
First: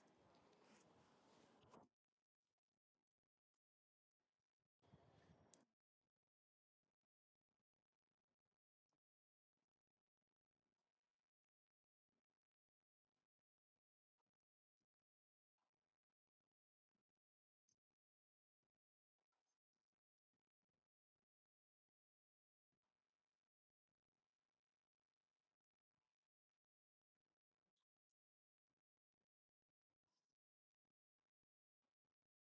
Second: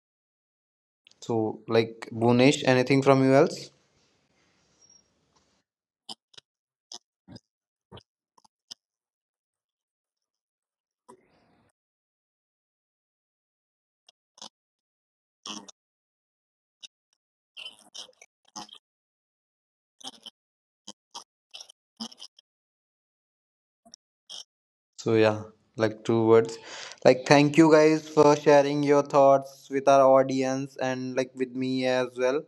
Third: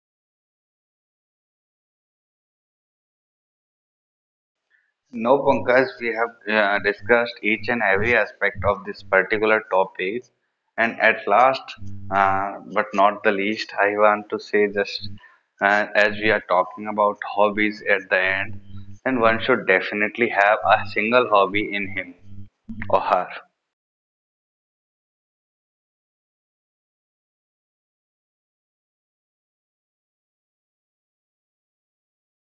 so like Bunesh, anything from you else?
No, Pankaj, we have discussed each and every aspect of this particular topic. And at last, but not the least, I want to say just as we are talking about hobbies at the end, and one should definitely have a single hobby in him or her.
So yeah, like two words, like thank you guys for sharing your thoughts with our audience, and like with me as well.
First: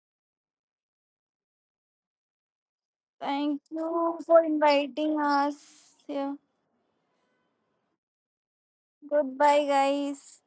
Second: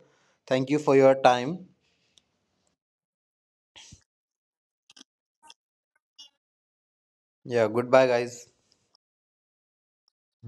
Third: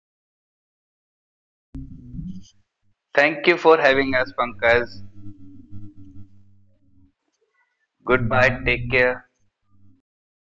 Thank you for your time.
Thank you
Thank
for having
you
us,
for
Pankaj.
inviting us. Yeah.
Yeah, goodbye, guys.
Goodbye, take care.
Goodbye guys.